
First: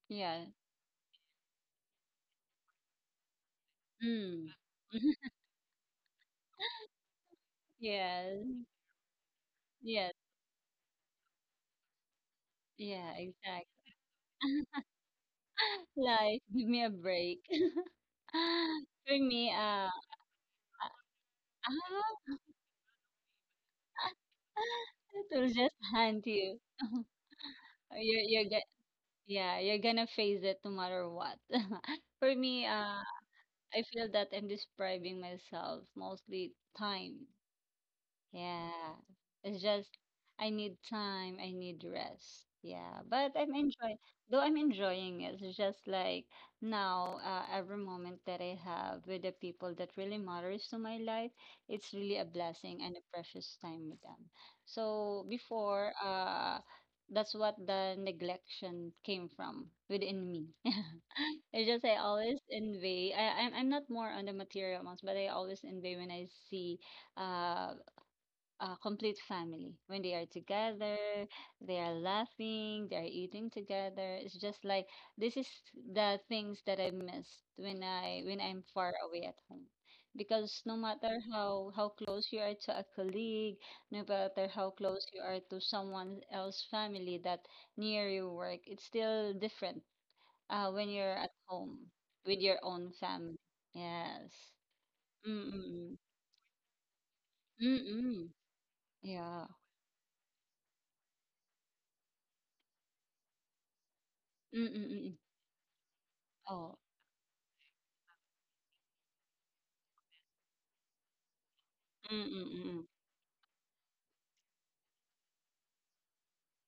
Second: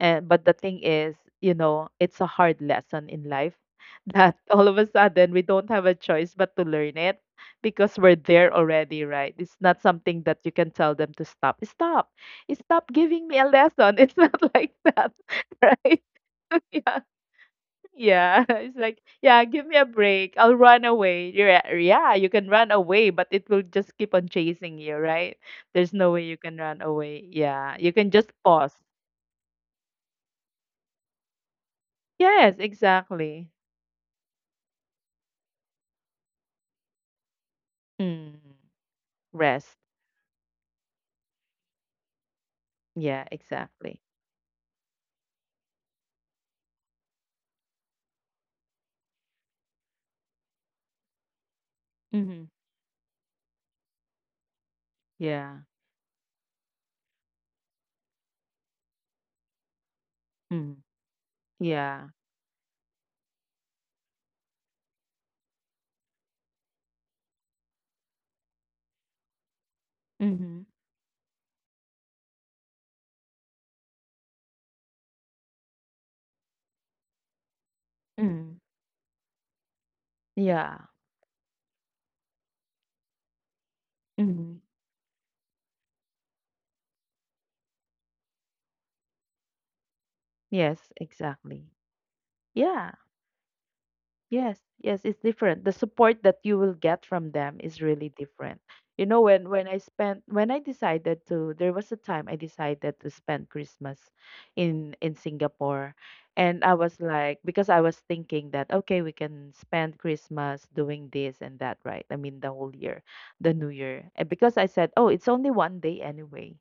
S1: And but
S2: yeah.
S1: the thing is, you know, it's a hard lesson in life that
S2: Mm.
S1: all of a sudden we don't have a choice but to learn it because we're there
S2: Yes.
S1: already, right? It's not
S2: Yes.
S1: something that you can tell them to stop. Stop. Stop
S2: Yeah,
S1: giving me a
S2: exactly.
S1: lesson. It's not like that, right?
S2: Life, give me a
S1: Yeah.
S2: break.
S1: Yeah, it's like,
S2: For
S1: yeah,
S2: me,
S1: give me a
S2: uh,
S1: break. I'll run away. Yeah, yeah, you can run away, but it will just keep on chasing you, right?
S2: it will just
S1: There's no way
S2: hunt
S1: you can
S2: you.
S1: run away. Yeah, you can
S2: You're,
S1: just
S2: you're go-
S1: pause.
S2: yeah, you're gonna face it no matter what. For
S1: Yes,
S2: me, uh,
S1: exactly.
S2: I feel that I'm describing myself mostly time.
S1: Mm.
S2: Yeah. It's
S1: Rest.
S2: just I need time, I need rest. Yeah,
S1: Yeah,
S2: but I'm enjoying
S1: exactly.
S2: though I'm enjoying it. It's just like now uh, every moment that I have with the people that really matters to my life, it's really a
S1: Mm-hmm.
S2: blessing and a precious time with them. So
S1: Yeah.
S2: before uh that's what the neglection came from within me.
S1: Mm.
S2: It's just I
S1: Yeah.
S2: always envy. I, I'm I'm not more on the material ones, but I always envy when I see uh a complete family. When they are
S1: Mm-hmm.
S2: together, they are laughing, they are eating together. It's just like this is the things that I missed when I when I'm
S1: Mm.
S2: far away at home. Because no
S1: Yeah.
S2: matter how how close you are to a colleague, no matter
S1: Mm-hmm.
S2: how close you are to someone else's family that near your work, it's still different uh, when
S1: Yes,
S2: you're at
S1: exactly.
S2: home with your own
S1: Yeah.
S2: family. Yes.
S1: Yes, yes, it's different. The
S2: Mm-mm.
S1: support that you will get from them is really
S2: Mm-mm.
S1: different. You know,
S2: Yeah.
S1: when when I spent when I decided to there was a time I decided to spend Christmas in
S2: Mm-mm.
S1: in Singapore, and I was like, because I was thinking that, okay, we can spend Christmas doing this and that, right? I
S2: Mm, mm,
S1: mean the
S2: mm,
S1: whole
S2: mm.
S1: year, the new year. And because I said, "Oh, it's only one day anyway."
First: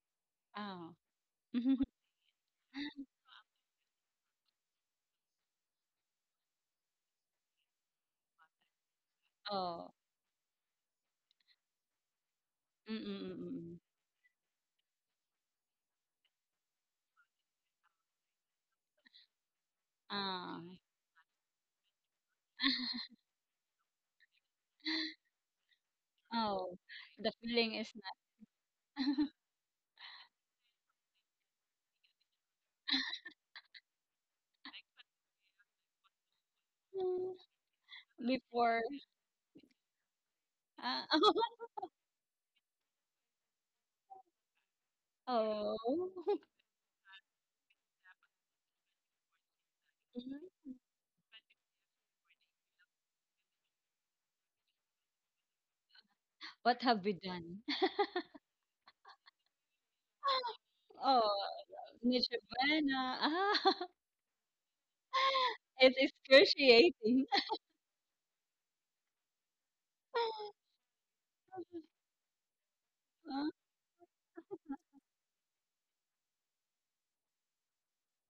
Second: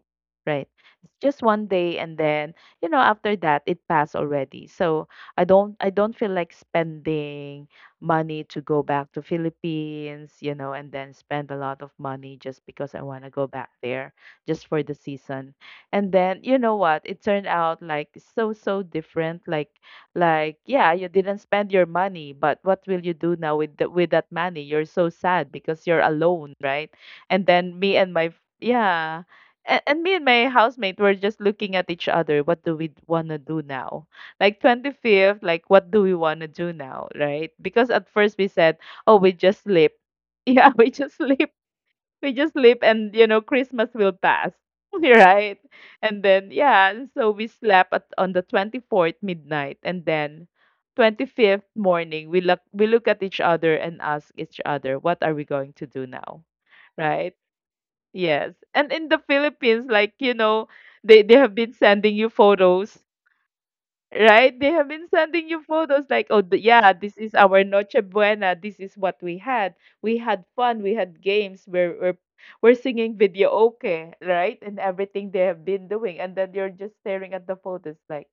S1: Right?
S2: Oh.
S1: It's just one day and then, you know, after that it passed already. So, I don't I don't feel like spending money to go back to
S2: Oh.
S1: Philippines, you know, and then spend a lot of money just because
S2: Mm,
S1: I
S2: mm,
S1: want to
S2: mm,
S1: go
S2: mm,
S1: back
S2: mm.
S1: there just for the season. And then you know what? It turned out like so so different. Like like
S2: Ah.
S1: yeah, you didn't spend your money, but what will you do now with the, with that money? You're so sad because you're alone,
S2: Oh.
S1: right?
S2: The
S1: And
S2: feeling
S1: then
S2: is
S1: me
S2: not
S1: and my Yeah. And, and me and my housemate were just looking at each other. What do we want to do now? Like twenty-fifth, like what do we want to do now,
S2: "Mm,"
S1: right? Because at first we said,
S2: before.
S1: oh, we just sleep. Yeah, we
S2: Ah.
S1: just sleep. We just sleep and, you know, Christmas will pass, right?
S2: Oh.
S1: And then, yeah, and so we slept at, on the twenty-fourth midnight, and then
S2: Mhm.
S1: twenty-fifth morning, we look, we look at each other and ask each other, what are we going to do now,
S2: What have we
S1: right?
S2: done?
S1: Yes. And in the Philippines, like, you know, they, they
S2: Oh,
S1: have been sending you
S2: Nietzsche.
S1: photos.
S2: Ah.
S1: Right? They have been sending you
S2: It's
S1: photos like, oh, th- yeah, this
S2: excruciating.
S1: is our Noche Buena. This is what we had. We had fun. We had games. We're, we're, we're singing video
S2: Ah,
S1: okay, right? And everything they have been doing. And then you're just staring at the photos like,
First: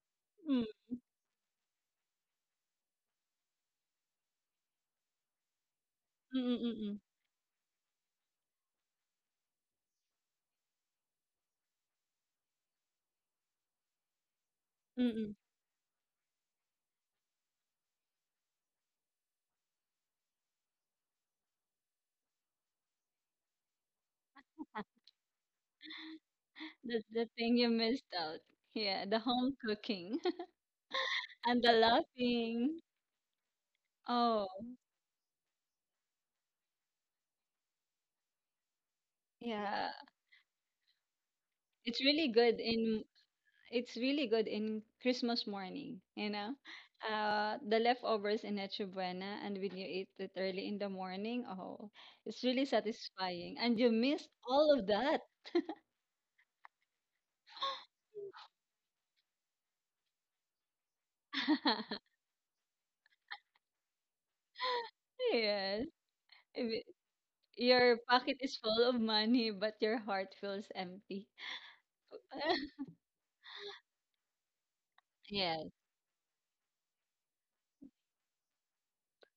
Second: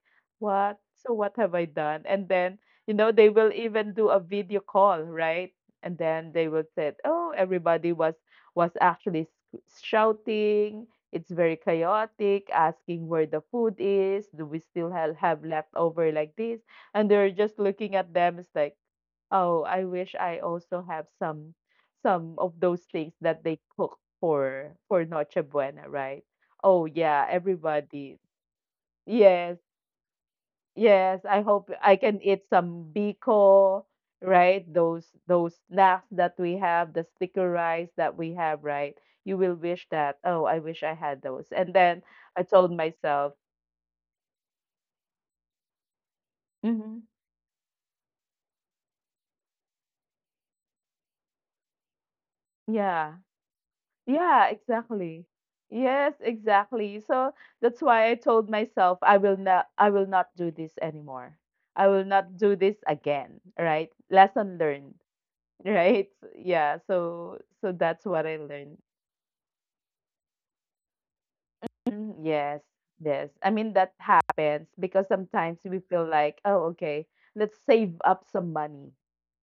S2: mm,
S1: what? So what have I done? And then, you know, they will even do a video call, right? And then
S2: mm,
S1: they will
S2: mm,
S1: say,
S2: mm,
S1: oh, everybody was was actually s- shouting. It's very chaotic, asking where the food is. Do we still
S2: mm,
S1: have,
S2: mm, mm.
S1: have leftover like this? And they're just looking at them. It's like, oh, I wish I also have some some of those things that they cook for for Noche Buena, right? Oh
S2: That's
S1: yeah,
S2: the thing you missed
S1: everybody.
S2: out. Yeah, the
S1: Yes.
S2: home cooking
S1: Yes, I
S2: and
S1: hope
S2: the
S1: I can eat
S2: laughing.
S1: some biko,
S2: Oh,
S1: right? Those those snacks that we have, the sticker rice that we have, right? You will wish
S2: yeah.
S1: that, oh, I wish I had those. And
S2: It's
S1: then
S2: really
S1: I
S2: good
S1: told
S2: in
S1: myself,
S2: it's really good in Christmas morning, you know.
S1: hmm
S2: Uh, the leftovers in Noche Buena, and when you eat it early in the morning, oh, it's really
S1: Yeah,
S2: satisfying. And you miss
S1: yeah,
S2: all of that.
S1: exactly. Yes, exactly. So that's why I told myself I will not I will not do this anymore. I will not do this again, right? Lesson learned,
S2: Yes.
S1: right?
S2: If
S1: Yeah,
S2: it-
S1: so so
S2: Your
S1: that's what I
S2: pocket is
S1: learned.
S2: full of money, but your heart feels empty.
S1: Mm, yes, yes. I mean, that happens because sometimes
S2: Yes.
S1: we feel like, oh, okay, let's save up some money.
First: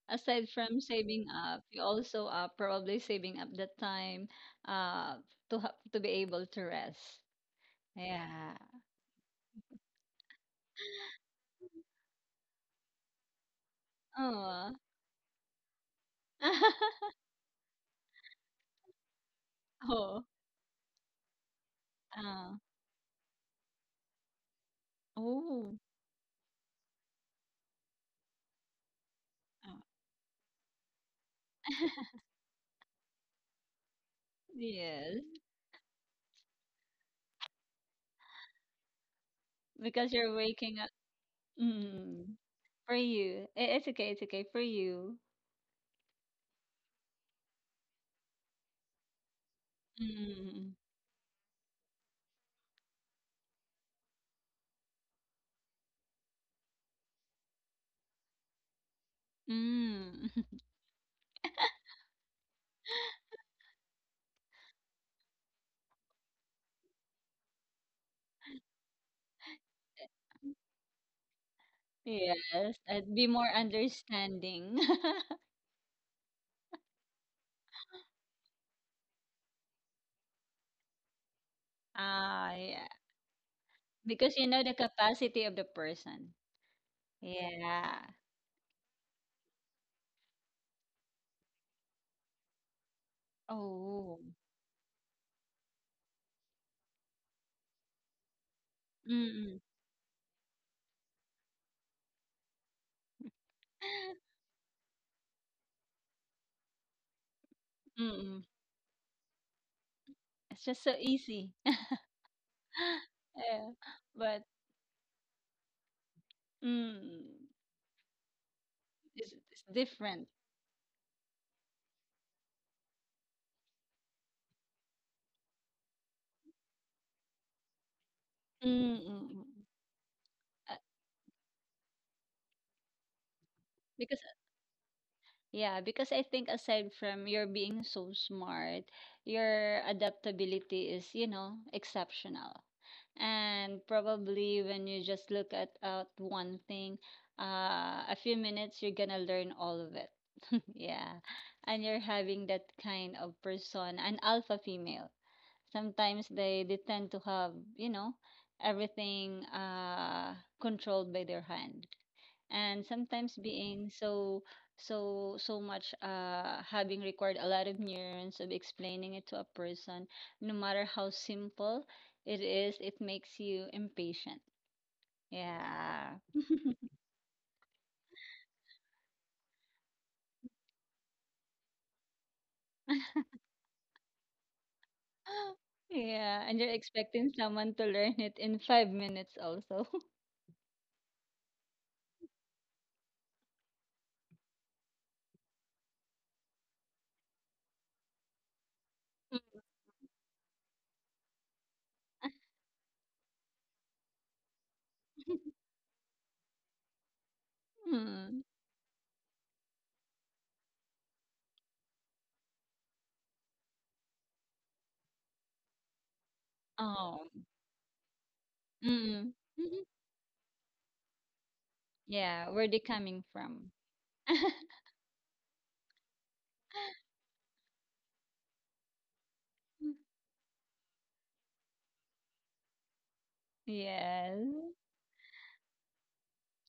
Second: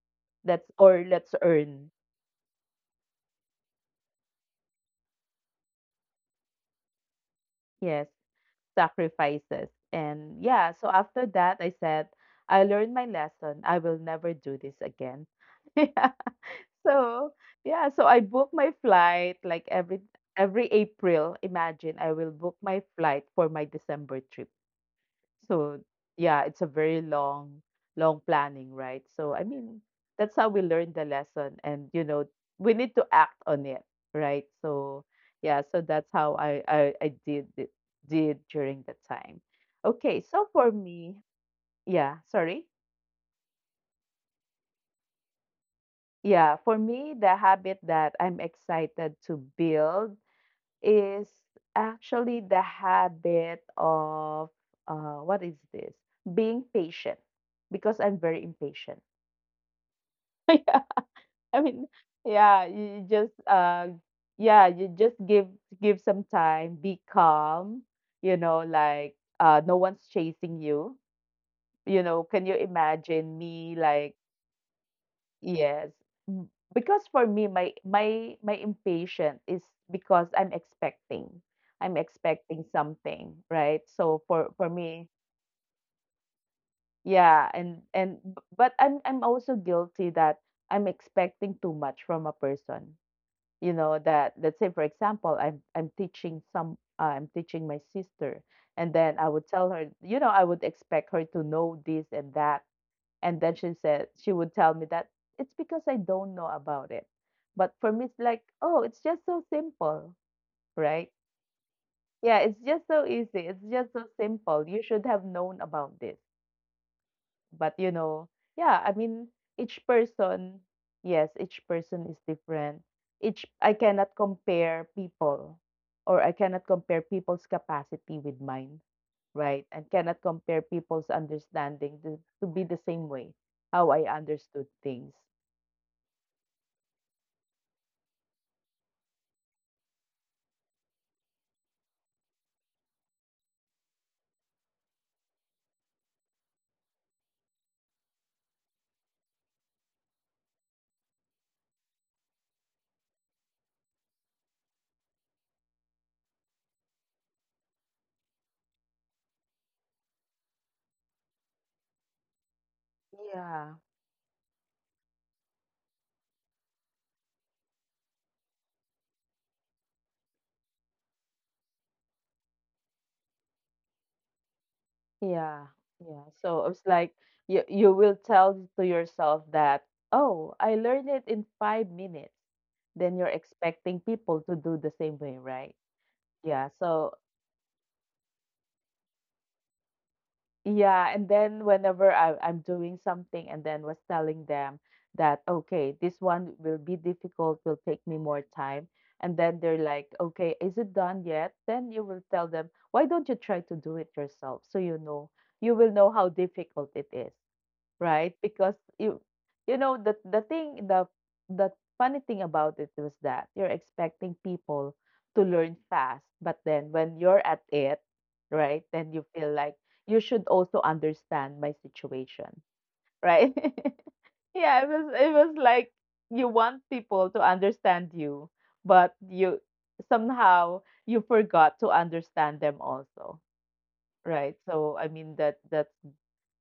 S2: Aside
S1: That's
S2: from
S1: or
S2: saving
S1: let's
S2: up, you
S1: earn,
S2: also are probably saving up the time uh to ha- to be able to rest.
S1: yes,
S2: Yeah.
S1: sacrifices. And yeah, so after that, I said, I learned my lesson. I will never do
S2: Oh.
S1: this again. Yeah. So, yeah, so I booked my flight like every
S2: Oh.
S1: every April. Imagine I will
S2: Uh,
S1: book my flight for my December trip.
S2: oh.
S1: So yeah, it's a very long, long planning, right? So I
S2: Oh.
S1: mean, that's how we learn the lesson, and you know, we need to act on it, right? So
S2: Yes,
S1: yeah, so that's how I I, I did it- did during the time.
S2: because
S1: Okay,
S2: you're
S1: so for
S2: waking up.
S1: me, yeah,
S2: Mm,
S1: sorry,
S2: for you. I- It's okay, it's okay for you.
S1: yeah, for me, the habit that I'm excited to build
S2: Mm.
S1: is actually the habit of uh, what is this? Being patient because I'm very impatient.
S2: Mm.
S1: Yeah, I mean, yeah, you you just uh yeah, you just give give some time, be calm, you know, like uh no one's chasing you. You know, can you
S2: Yes, I'd be
S1: imagine
S2: more
S1: me like
S2: understanding.
S1: yes. Mm. Because for me my my my impatient is because I'm expecting. I'm
S2: Ah,
S1: expecting
S2: yeah.
S1: something, right? So
S2: Because you
S1: for
S2: know the
S1: for me,
S2: capacity of the person.
S1: yeah, and
S2: Yeah.
S1: and b- but I'm I'm also guilty that I'm expecting too much from a person. You know
S2: Oh.
S1: that let's say for example i'm i'm teaching some uh, I'm teaching my sister, and then I would
S2: Mm-mm.
S1: tell her, you know, I would expect her to know this and that. And then she said she would tell me that it's because I don't know about it, but for me it's
S2: Mm-mm.
S1: like, oh, it's just so simple,
S2: It's just so
S1: right?
S2: easy.
S1: Yeah, it's just so easy, it's
S2: Yeah.
S1: just so
S2: But
S1: simple, you should have known about this.
S2: mm.
S1: But, you know, yeah, I
S2: It's,
S1: mean,
S2: it's
S1: each
S2: different.
S1: person, yes, each person is different. Each I cannot compare people or I cannot compare people's capacity with mine,
S2: Mm, mm, mm.
S1: right? And cannot compare
S2: Uh,
S1: people's understanding to, to be the same way how I
S2: because
S1: understood things.
S2: yeah, because I think aside from your being so smart, your adaptability is, you know, exceptional. And probably when you just look at at one thing, uh, a few minutes you're gonna learn all of it. Yeah. And you're having that kind of persona, an alpha female. Sometimes they, they tend to have, you know, everything uh controlled by their hand, and sometimes
S1: Yeah,
S2: being so so so much uh having required a lot of neurons of explaining it to a person no matter how simple it is, it makes you impatient,
S1: yeah,
S2: yeah.
S1: yeah. So it's like you you will tell to yourself that, oh, I learned it in five minutes. Then you're expecting people to do the same way, right?
S2: Yeah, and you're
S1: Yeah, so
S2: expecting someone to learn it in five minutes also.
S1: yeah, and then whenever I, I'm doing something and then was telling them that, okay, this one will be difficult, will take me more time. And then they're like, okay, is it done yet? Then you will tell them, why don't you try to do it yourself? So you know, you will know how difficult it is. Right?
S2: Mm.
S1: Because you you know the the thing the the funny thing about it was that you're expecting people to learn fast, but then when
S2: Oh.
S1: you're at it, right, then
S2: Mm.
S1: you feel like
S2: Mhm.
S1: you should also understand my
S2: Yeah,
S1: situation,
S2: where they coming
S1: right?
S2: from?
S1: yeah, it was it was like you want people to understand you, but you somehow you forgot to understand them also,
S2: Yes,
S1: right? So I mean that that's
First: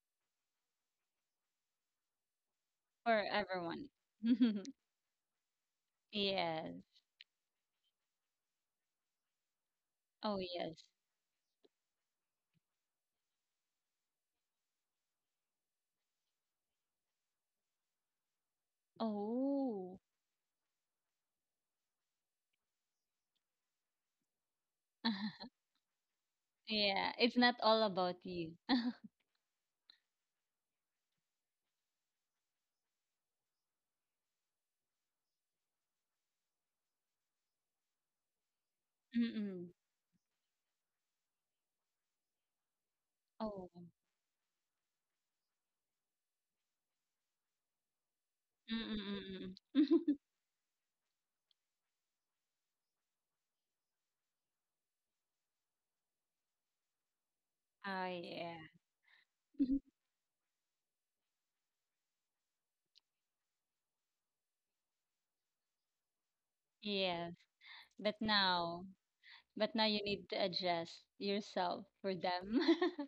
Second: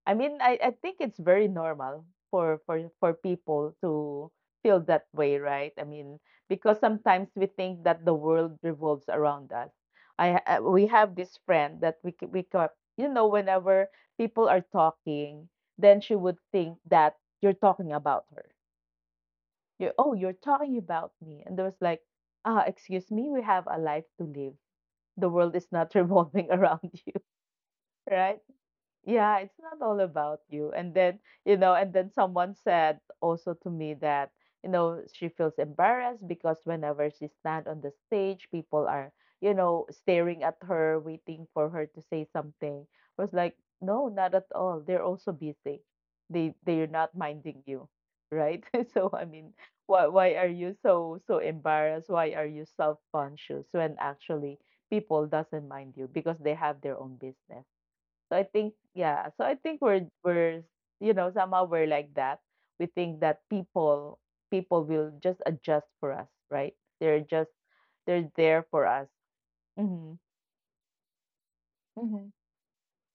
S1: I mean, I, I think it's very normal for for for
S2: for
S1: people
S2: everyone.
S1: to feel that way, right? I mean, because
S2: Yes.
S1: sometimes we think that the world revolves around us. I
S2: Oh,
S1: ha- uh, we
S2: yes.
S1: have this friend that we ca- we ca- you know, whenever people are talking, then she would think that you're talking about her. You,
S2: Oh.
S1: oh, you're talking about me, and there was like, ah, excuse me, we have a life to live. The world is not revolving around you,
S2: Yeah, it's not all about
S1: right?
S2: you.
S1: Yeah, it's not all about you. And then, you know, and then someone said also to me that, you know, she feels embarrassed because whenever she stand on the stage, people are, you
S2: Mm-mm.
S1: know, staring at her, waiting for her to say something. I was like,
S2: Oh.
S1: no, not at all. They're also busy. They they're not minding you, right? So I mean,
S2: Mm-mm-mm.
S1: why why are you so so embarrassed? Why are you self-conscious when actually people doesn't mind you because they have their own business.
S2: Oh,
S1: So I
S2: yeah.
S1: think yeah, so I think we're we're you know, somehow we're like that. We think that people people will just adjust for us, right? They're
S2: Yes,
S1: just
S2: but
S1: they're there for
S2: now,
S1: us.
S2: but now you
S1: Hmm.
S2: need to adjust yourself for
S1: Hmm.
S2: them.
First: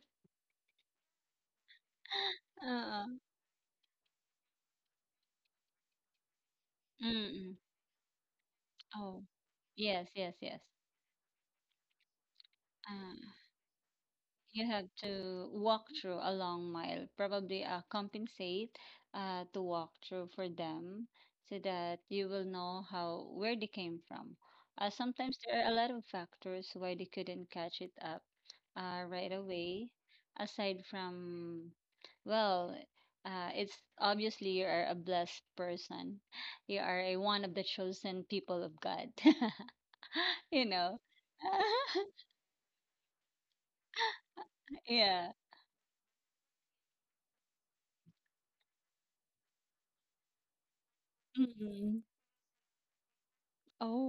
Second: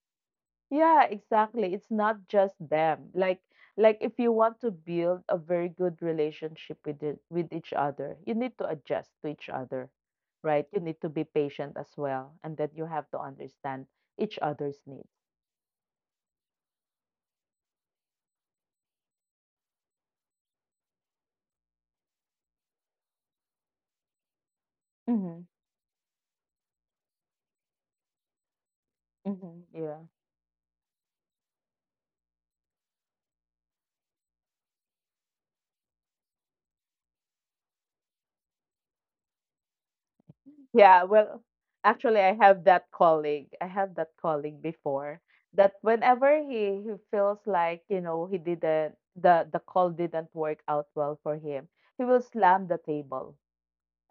S1: Yeah, exactly. It's not just
S2: Uh,
S1: them. Like like if you want to build a very good relationship with it, with
S2: mm-mm.
S1: each other, you need to adjust
S2: Oh,
S1: to each other,
S2: yes, yes, yes.
S1: right? You need to be patient as well, and then you have to
S2: Uh-uh.
S1: understand each
S2: You
S1: other's
S2: have
S1: needs.
S2: to walk through a long mile, probably uh, compensate, uh, to walk through for them so that you will know how where they came from. Uh, sometimes
S1: Mm-hmm.
S2: there are a lot of factors why they couldn't catch it up uh, right
S1: Mm-hmm.
S2: away,
S1: Yeah.
S2: aside from, well, uh, it's obviously you are a blessed person. You are a, one of the chosen people of God. You know?
S1: Yeah, well, actually, I have that colleague. I have that colleague before
S2: Yeah.
S1: that whenever he he feels like, you know, he didn't, the the call didn't work out well for him, he
S2: Mhm.
S1: will slam the table.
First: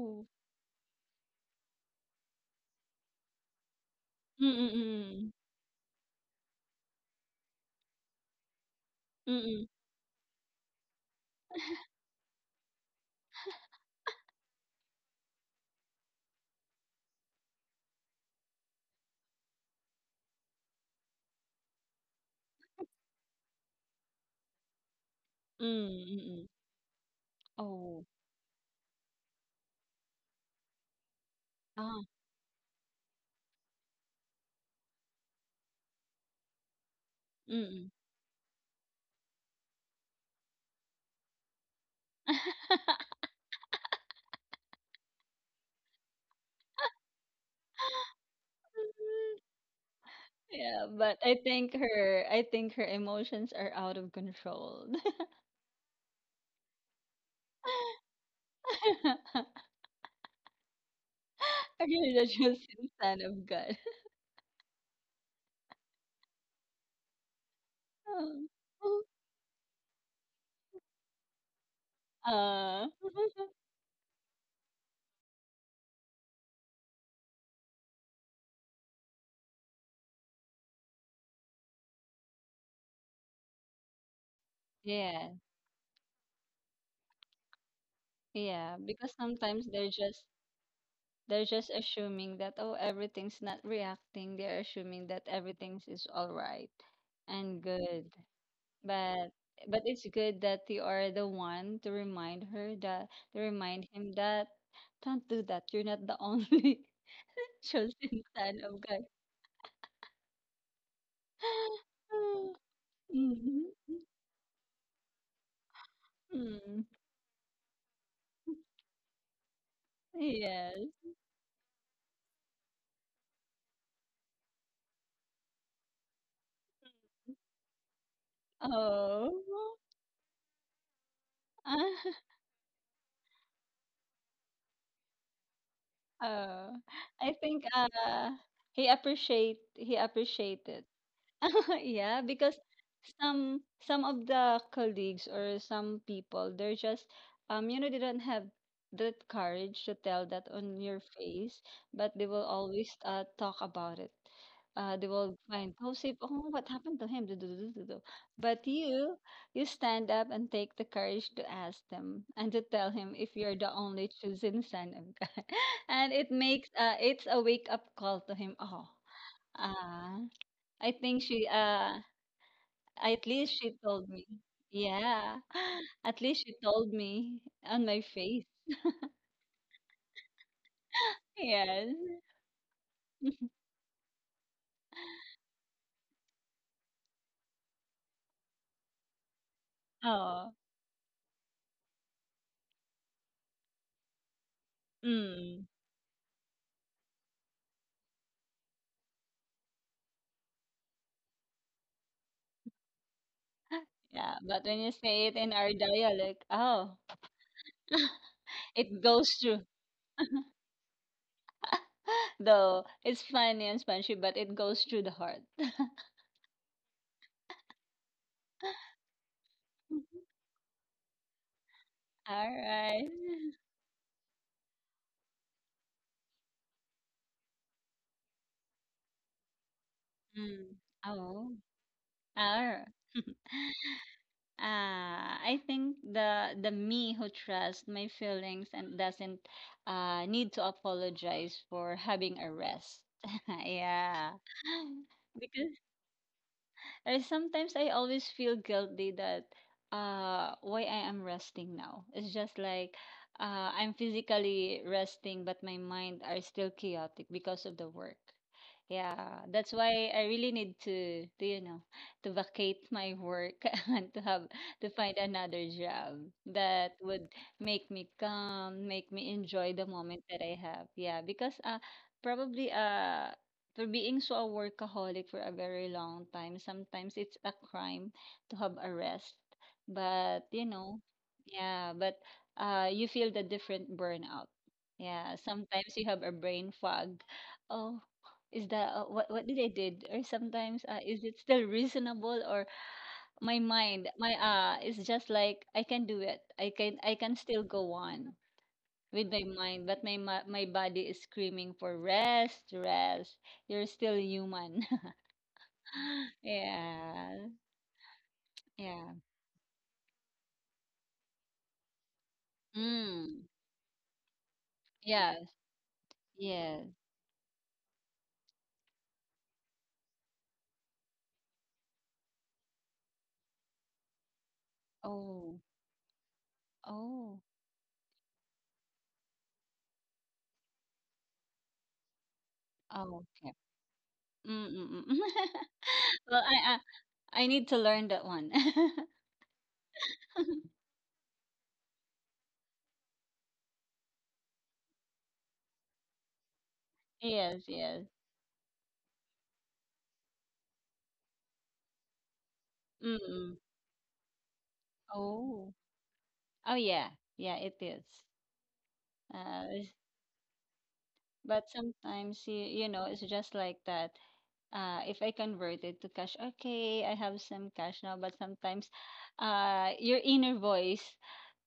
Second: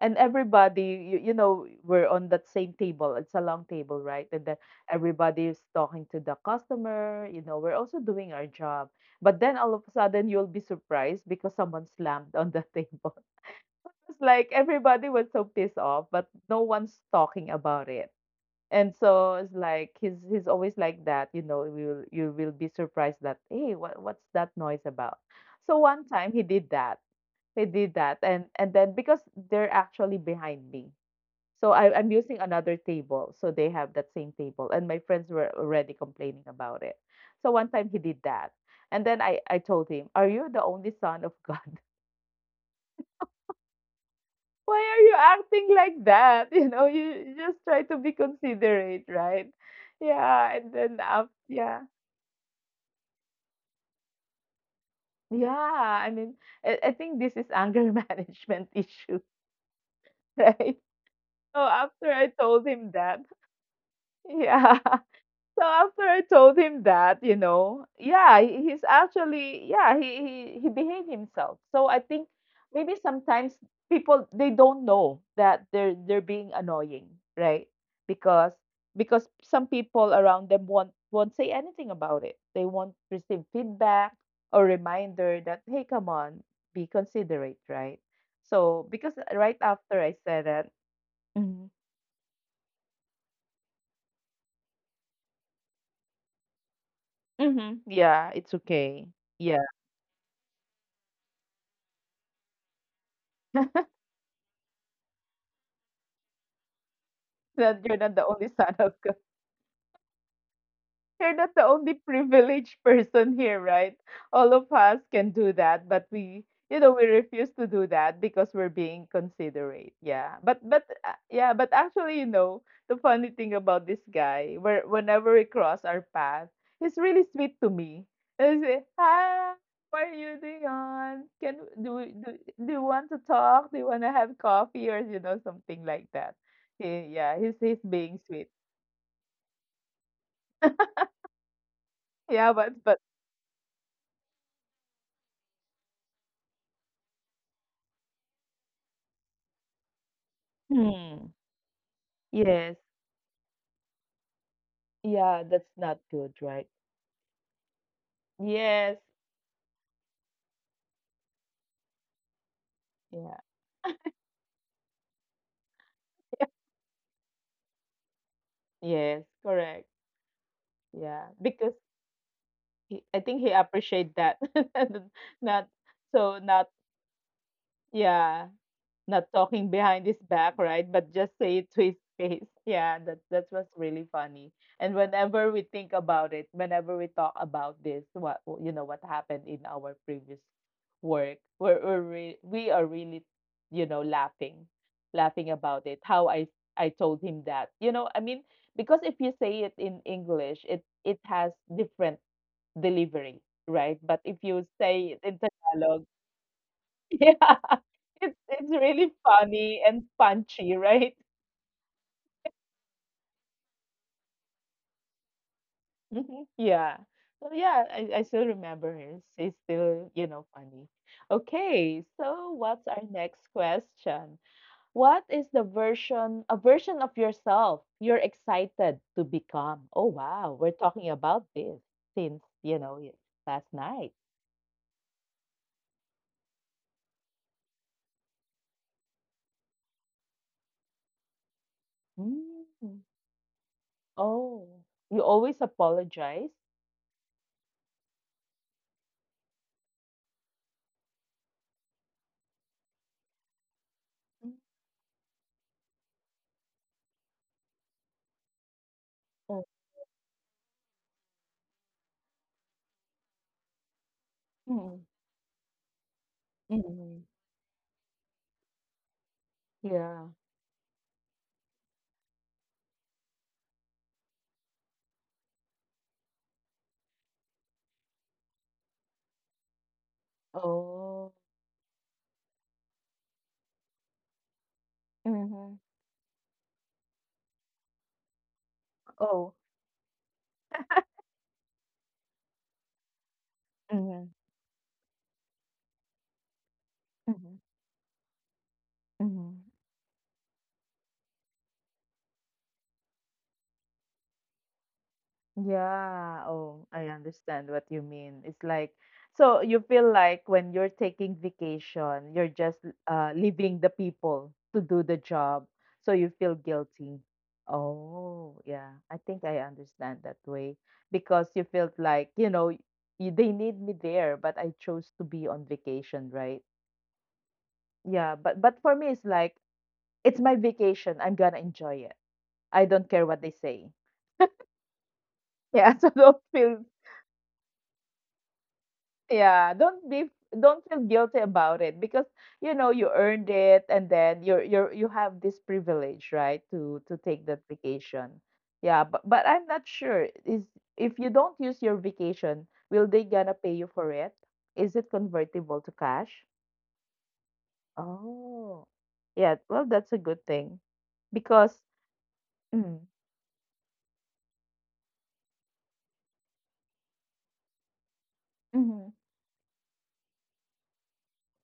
S1: And everybody, you, you know, we're on that same table. It's a long table, right? And then
S2: Mm,
S1: everybody is talking to the customer. You know, we're also doing our job.
S2: mm,
S1: But then
S2: mm.
S1: all of a sudden, you'll be surprised because someone slammed on the table. It's like everybody was so pissed off, but no one's talking about it. And so it's like he's he's always like that, you know, you will you will be surprised that, hey, what what's that noise about? So one
S2: Mm,
S1: time he
S2: mm.
S1: did that. He did
S2: Oh,
S1: that, and and then because they're actually behind me. So I,
S2: ah,
S1: I'm using another table. So they have that same table. And my friends were already complaining about it. So one time
S2: mm.
S1: he did that. And then I, I told him, are you the only son of God? Why are you acting like that? You know, you you just try to be considerate, right? Yeah, and
S2: Yeah,
S1: then
S2: but
S1: up,
S2: I think
S1: yeah,
S2: her I think her emotions are out of control.
S1: yeah. I mean, I, I think this is anger management issue, right? So
S2: Actually,
S1: after I
S2: that's just
S1: told
S2: the
S1: him
S2: son
S1: that,
S2: of God.
S1: yeah. So after I told him that, you know, yeah, he- he's actually yeah, he he he behaved himself. So I think
S2: Uh,
S1: maybe sometimes people they don't know that they're they're being annoying, right? Because because some people around them won't won't say anything about it. They won't receive feedback or
S2: yeah,
S1: reminder that hey, come on, be considerate, right?
S2: yeah,
S1: So
S2: because
S1: because right
S2: sometimes they're
S1: after I
S2: just
S1: said that,
S2: they're
S1: mm-hmm,
S2: just assuming that oh everything's not reacting. They're assuming that everything's is all right and
S1: mm-hmm,
S2: good.
S1: yeah, it's okay.
S2: but
S1: Yeah.
S2: but it's good that you are the one to remind her that to remind him that don't do that. You're not the only
S1: That you're not
S2: chosen
S1: the only
S2: son
S1: son
S2: of
S1: of
S2: God.
S1: God. You're not the only privileged person here,
S2: Mhm.
S1: right? All of us can do that, but we,
S2: Mm.
S1: you know, we refuse to do that because we're being considerate. Yeah, but
S2: Yes.
S1: but uh, yeah, but actually, you know, the funny thing about this guy, where whenever we cross our path, he's really sweet to me. And he say,
S2: Oh.
S1: "Hi, what are you doing on? Can do we- do Do you want to talk? Do you want to have coffee or you know something like that?"
S2: Oh.
S1: He,
S2: I
S1: yeah, he's
S2: think
S1: he's being
S2: uh
S1: sweet.
S2: he appreciate he appreciated. Yeah, because
S1: Yeah, but but
S2: some some of the colleagues or some people, they're just um, you know, they don't have that courage to tell that on your
S1: Hmm.
S2: face, but they will
S1: Yes.
S2: always uh, talk about it. Uh, they will
S1: Yeah,
S2: find
S1: that's not
S2: gossip.
S1: good,
S2: Oh, what
S1: right?
S2: happened to him? Du du du du du. But
S1: Yes.
S2: you, you stand up and take the courage to ask them and to tell him if
S1: Yeah.
S2: you're the only chosen son of God, and it makes uh, it's a wake up call to him. Oh,
S1: Yes, correct.
S2: ah, I think
S1: Yeah,
S2: she
S1: because
S2: uh
S1: he, I
S2: at
S1: think
S2: least
S1: he
S2: she told
S1: appreciate
S2: me.
S1: that.
S2: Yeah.
S1: Not
S2: At
S1: so
S2: least she
S1: not
S2: told me on my face.
S1: yeah, not talking behind his back, right? But just say it to
S2: Yes.
S1: his face. Yeah, that that was really funny. And whenever we think about it, whenever we talk about this, what you know, what happened in our previous
S2: Oh.
S1: work, we're, we're re- we are really, you know, laughing, laughing
S2: Mm.
S1: about it. How I I told him that, you know, I mean, because if you say it in English, it it has different delivery, right? But
S2: Yeah.
S1: if you
S2: But when you
S1: say it
S2: say
S1: in
S2: it in our
S1: Tagalog,
S2: dialect, oh,
S1: yeah, it's it's
S2: it
S1: really
S2: goes through.
S1: funny and punchy, right?
S2: Though it's funny and spongy, but it goes through the heart.
S1: Yeah. So yeah, I, I still remember her. She's still, you know, funny. Okay, so
S2: All
S1: what's our next
S2: right.
S1: question? What is the version, a version of yourself you're excited to become? Oh wow, we're
S2: Mm.
S1: talking about
S2: Oh.
S1: this since,
S2: All
S1: you
S2: right.
S1: know, y- last night.
S2: Uh, I think the the me who trusts my feelings and doesn't uh, need to apologize for having a
S1: Mm.
S2: rest. Yeah.
S1: Oh, you always
S2: Because,
S1: apologize?
S2: and sometimes I always feel guilty that uh why I am resting now. It's just like uh I'm
S1: Mm.
S2: physically resting but my mind are still chaotic because of the work. Yeah,
S1: Oh.
S2: that's why I really need to, to you know, to vacate my work and to have to
S1: Mm.
S2: find another job that
S1: Mm.
S2: would make me calm, make me enjoy the moment
S1: Yeah.
S2: that I have. Yeah, because uh probably uh for being so a workaholic for a very long time, sometimes it's a crime to have a rest. But you know,
S1: Oh.
S2: yeah, but uh, you feel the different burnout. Yeah,
S1: Mhm.
S2: sometimes you have a brain fog. Oh, is that uh, what what
S1: Oh.
S2: did I did? Or sometimes uh, is it still reasonable? Or my mind,
S1: Mhm.
S2: my uh, is just like I can do it. I can I can
S1: Mhm.
S2: still go on with my
S1: Mhm.
S2: mind, but my ma- my body is screaming for rest, rest. You're still human.
S1: Yeah. Oh, I
S2: Yeah,
S1: understand what you mean. It's like,
S2: yeah.
S1: so you feel like when you're taking vacation, you're just uh,
S2: Mm.
S1: leaving the people to do the
S2: Yes,
S1: job. So you feel
S2: yes.
S1: guilty. Oh, yeah. I think I understand that way because you felt like, you know, y- they need me there, but I chose to be
S2: Oh,
S1: on vacation, right?
S2: oh,
S1: Yeah, but but for me it's like it's my vacation. I'm gonna enjoy it. I don't
S2: oh.
S1: care what
S2: Okay.
S1: they say.
S2: Mm, mm, mm.
S1: Yeah, so
S2: Well,
S1: don't
S2: I, I
S1: feel
S2: I need to learn that one.
S1: yeah, don't be don't feel guilty about it because you know you earned it and then you're you're you have this privilege, right, to to take
S2: Yes,
S1: that
S2: yes.
S1: vacation. Yeah, but but I'm not sure is if you don't use your vacation, will
S2: Mm,
S1: they gonna
S2: mm.
S1: pay you for it? Is it
S2: Oh,
S1: convertible to cash?
S2: oh yeah, yeah. It is.
S1: Oh. Yeah,
S2: Uh,
S1: well
S2: it's-
S1: that's a good thing
S2: but
S1: because
S2: sometimes you, you know
S1: mm,
S2: it's just like that. Uh, if I convert it to cash, okay, I have some cash now, but sometimes
S1: mm-hmm,
S2: uh, your inner voice,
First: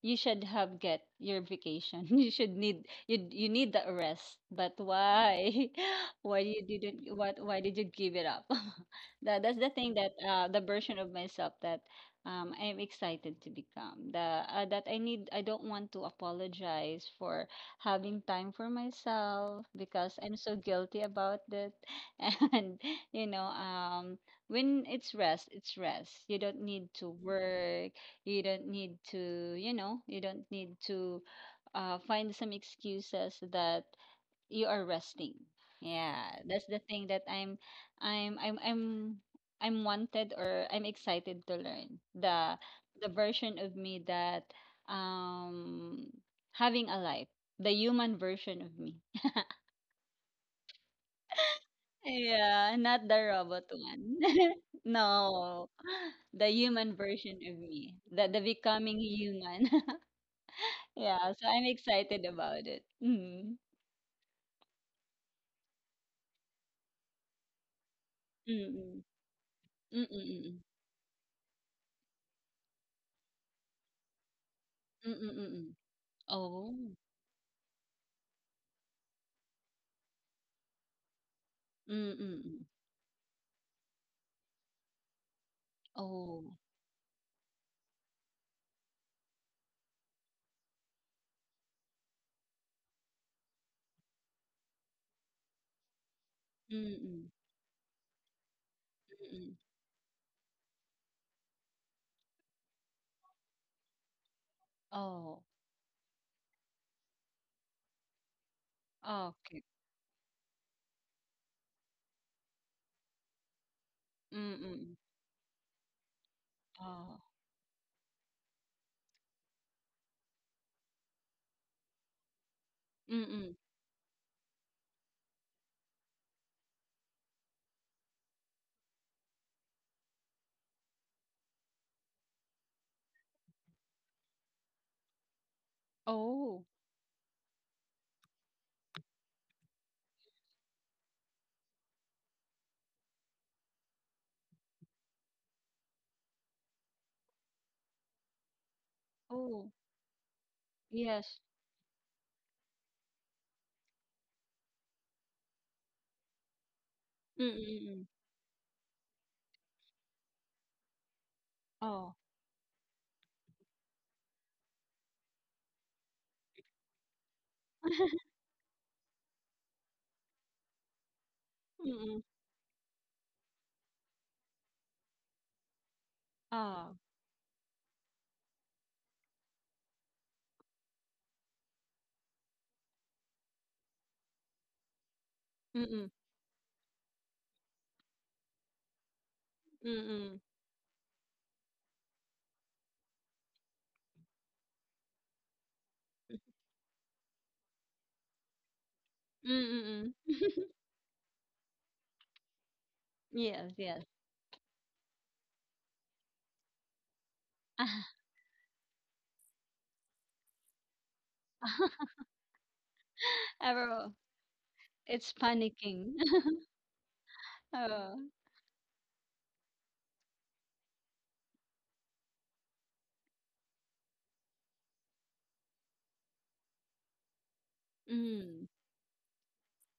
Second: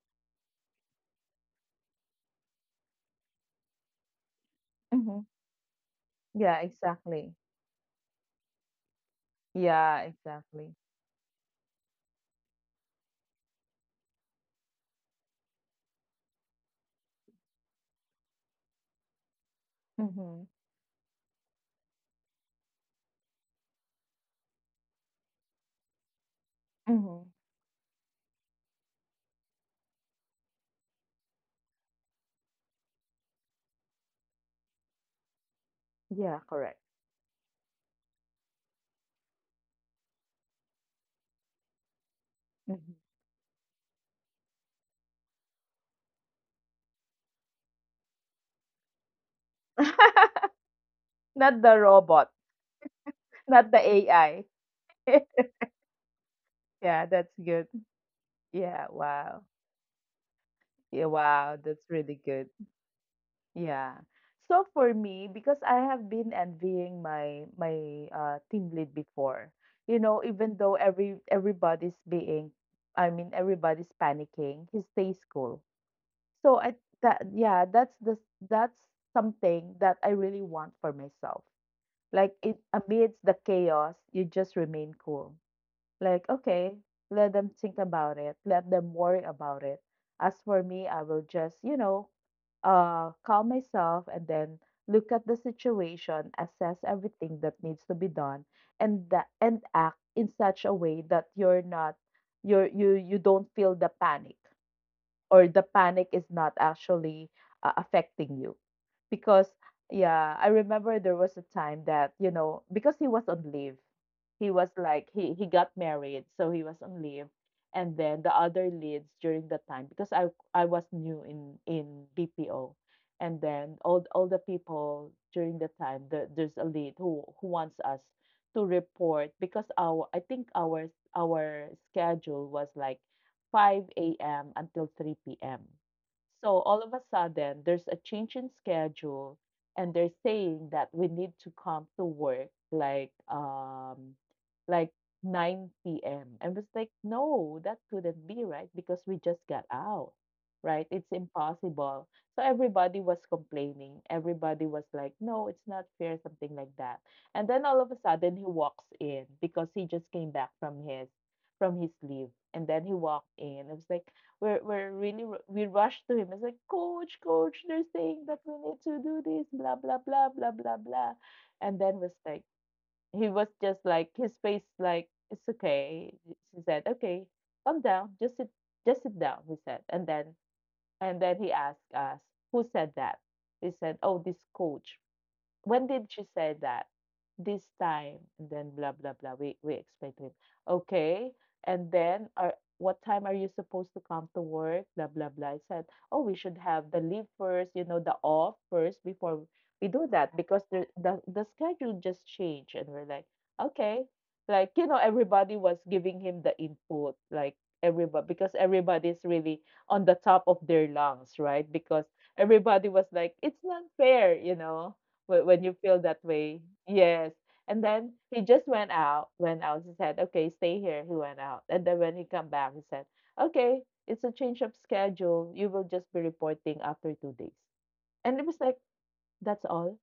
S2: you should have get your vacation. You should need you you need the rest. But
S1: mm-hmm.
S2: why? Why
S1: Yeah,
S2: you didn't
S1: exactly.
S2: what Why did you give it up? That that's the thing
S1: Yeah,
S2: that uh, the
S1: exactly.
S2: version of myself that um, I'm excited to become. The uh, that I need I don't want to apologize for having time for myself because I'm
S1: Mm-hmm.
S2: so guilty about it. And you know, um when it's rest it's rest, you don't need to
S1: Mhm.
S2: work, you don't need to, you know, you don't need to uh, find some excuses that you are resting. Yeah,
S1: Yeah,
S2: that's the
S1: correct.
S2: thing that i'm i'm i'm i'm I'm wanted, or I'm excited to learn the
S1: Mhm.
S2: the version of me that um having a life, the human version of me.
S1: Not the robot,
S2: Yeah, not the robot
S1: not the
S2: one.
S1: A I.
S2: No, the human
S1: Yeah, that's
S2: version of
S1: good.
S2: me, the the
S1: Yeah,
S2: becoming
S1: wow.
S2: human.
S1: Yeah,
S2: Yeah, so
S1: wow,
S2: I'm
S1: that's really
S2: excited
S1: good.
S2: about it. Mm.
S1: Yeah. So for me, because I have been envying my my uh, team lead
S2: Mm-mm.
S1: before, you know, even
S2: Mm-mm.
S1: though every everybody's being, I mean, everybody's panicking, he stays cool.
S2: Mm-mm.
S1: So I
S2: Oh.
S1: that yeah, that's the that's something that I really want for myself. Like it
S2: Mm-mm.
S1: amidst the chaos, you just remain cool. Like,
S2: Oh.
S1: okay, let them think about it, let them worry about it. As for me, I will just, you know, uh, calm myself and then look at the situation, assess
S2: Mm-mm.
S1: everything that needs to be done, and that
S2: Mm-mm.
S1: and act in such a way that you're not you're you you don't feel the panic
S2: Oh.
S1: or the panic is not actually uh, affecting you because
S2: Okay.
S1: yeah, I remember there was a time that, you know, because he was on leave, he was
S2: Mm-mm.
S1: like he he got married, so he was on
S2: Oh.
S1: leave. And then the other leads during the time, because i I was new in in BPO. And
S2: Mm-mm.
S1: then all all the people during the time the, there's a lead who who wants us to report because our, I think our our schedule was like five a m until three p m. So
S2: Oh.
S1: all of a sudden, there's a change in schedule, and they're saying that we need to come to work like um like nine p m. And it's like, no, that couldn't be right because we just got
S2: Oh.
S1: out, right? It's
S2: Yes.
S1: impossible. So everybody was complaining. Everybody was like, no, it's not fair, something like that. And then all of a
S2: Mm-mm.
S1: sudden, he walks in because he just came back from his from his
S2: Oh.
S1: sleeve. And then he walked in. I was like, we're, we're really, ru- we rushed to him. I was like, coach, coach, they're saying that we need to do this, blah, blah, blah, blah, blah, blah. And then was
S2: Mm-mm.
S1: like, he was just like, his face, like, it's okay. She said,
S2: Oh.
S1: okay, calm down. Just sit, just sit down, he said. And then, and then he asked us, who said that? He said, oh, this coach. When did
S2: Mm-mm.
S1: she say that? This time, and then blah blah blah. We we explained to him,
S2: Mm-mm.
S1: okay, and then are what time are you supposed to come to work? Blah blah blah. I said, oh, we should have the leave first, you know, the off first before we do
S2: Mm-mm.
S1: that because the the, the schedule just changed, and we're like,
S2: Yes,
S1: okay,
S2: yes.
S1: like, you know, everybody was giving him the input, like everybody, because everybody's really on the top of their lungs, right? Because everybody was like, it's not
S2: Everyone,
S1: fair, you know.
S2: it's
S1: Whe when you feel
S2: panicking.
S1: that way. Yes. And then
S2: Oh,
S1: he just went out, went out. He said, "Okay, stay here." He went out, and then when he come back, he said, "Okay, it's a change of schedule. You will just be reporting after two days." And it was
S2: mm.
S1: like, "That's all."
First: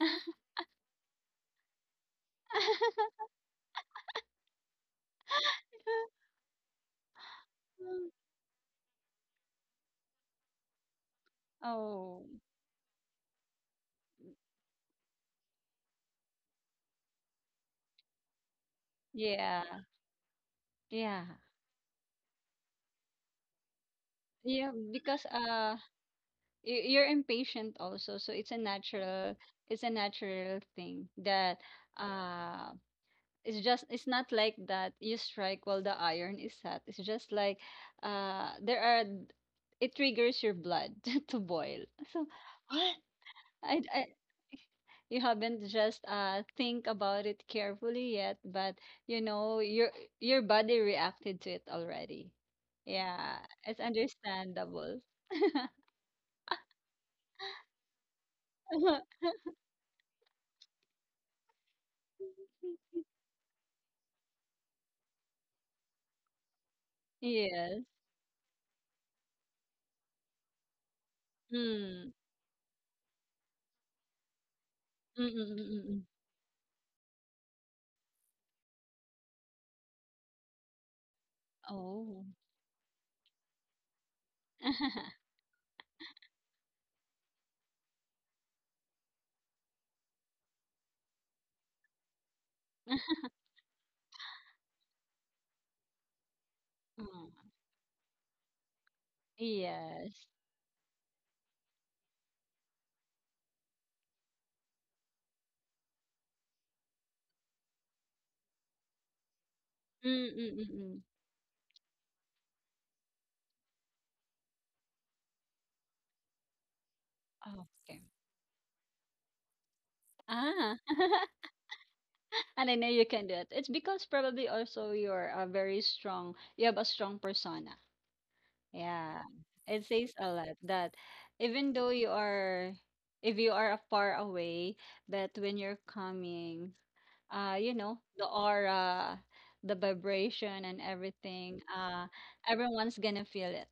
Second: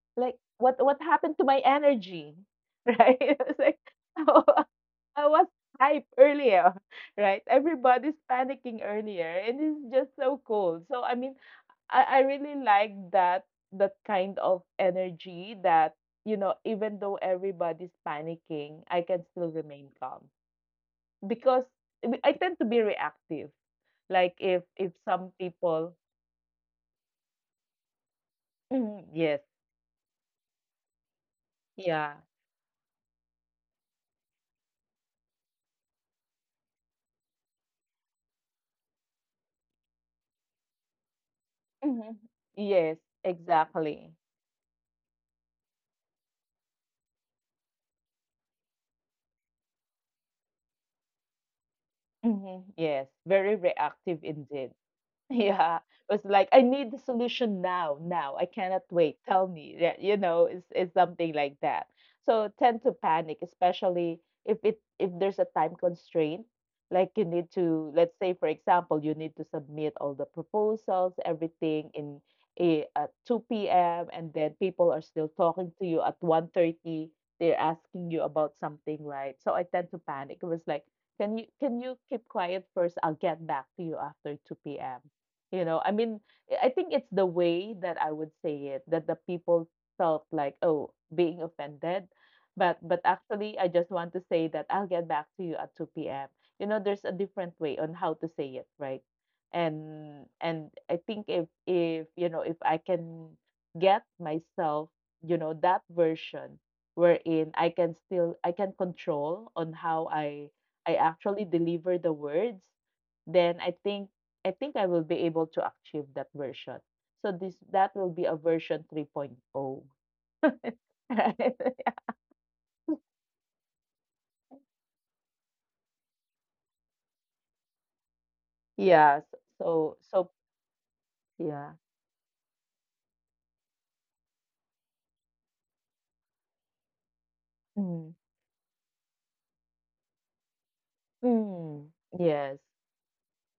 S1: Like, what what happened to my energy, right? It was like, I was hype earlier, right? Everybody's panicking earlier, and it's just so cool. So I mean, I, I
S2: Oh,
S1: really like that that kind of energy that, you know, even though everybody's panicking, I can still
S2: yeah,
S1: remain calm
S2: yeah,
S1: because I tend to be reactive, like if
S2: yeah.
S1: if
S2: Because
S1: some
S2: uh,
S1: people
S2: y- you're impatient also, so it's a
S1: Mhm,
S2: natural,
S1: yes
S2: it's a natural thing that
S1: yeah
S2: uh, it's just it's not like that. You strike while the iron is hot. It's just like uh, there are it triggers your blood to boil. So,
S1: hmm yes
S2: I, I
S1: exactly
S2: you haven't just uh think about it carefully yet, but you know your your body reacted to it already.
S1: hmm yes
S2: Yeah, it's
S1: very reactive indeed.
S2: understandable.
S1: Yeah, it was like, I need the solution now, now. I cannot wait. Tell me. Yeah, you know, it's it's something like that. So tend to panic, especially if it if there's a time constraint. Like you
S2: Yes.
S1: need to, let's say, for example, you need to submit all the proposals,
S2: Mm.
S1: everything in a at two p m and then people are still talking
S2: Mm-mm-mm-mm.
S1: to you at one they They're asking you about something, right? So I tend to panic. It was like, can you can you
S2: Oh.
S1: keep quiet first? I'll get back to you after two p.m. You know, I mean, eh, I think it's the way that I would say it that the people felt like, oh, being offended. But but actually, I just want to say that I'll get back to you at two p m. You know, there's a
S2: Mm.
S1: different way on how to say it, right?
S2: Yes.
S1: And and I think if if you know if I can get myself, you know, that version wherein I can still I can control on how I
S2: Mm-mm-mm-mm.
S1: I actually deliver the words, then I think I think I will be able to achieve that version. So this
S2: Okay.
S1: that will be a version 3.0.
S2: Ah,
S1: Right.
S2: and I know you can do it. It's because probably also you're a very strong, you have a strong persona. Yeah,
S1: Yeah.
S2: it
S1: So
S2: says a
S1: so
S2: lot that even
S1: yeah.
S2: though you are, if you are a far away, but when you're coming, uh, you know, the
S1: Mm.
S2: aura, the vibration and everything,
S1: Mm.
S2: uh,
S1: Yes.
S2: everyone's gonna feel it.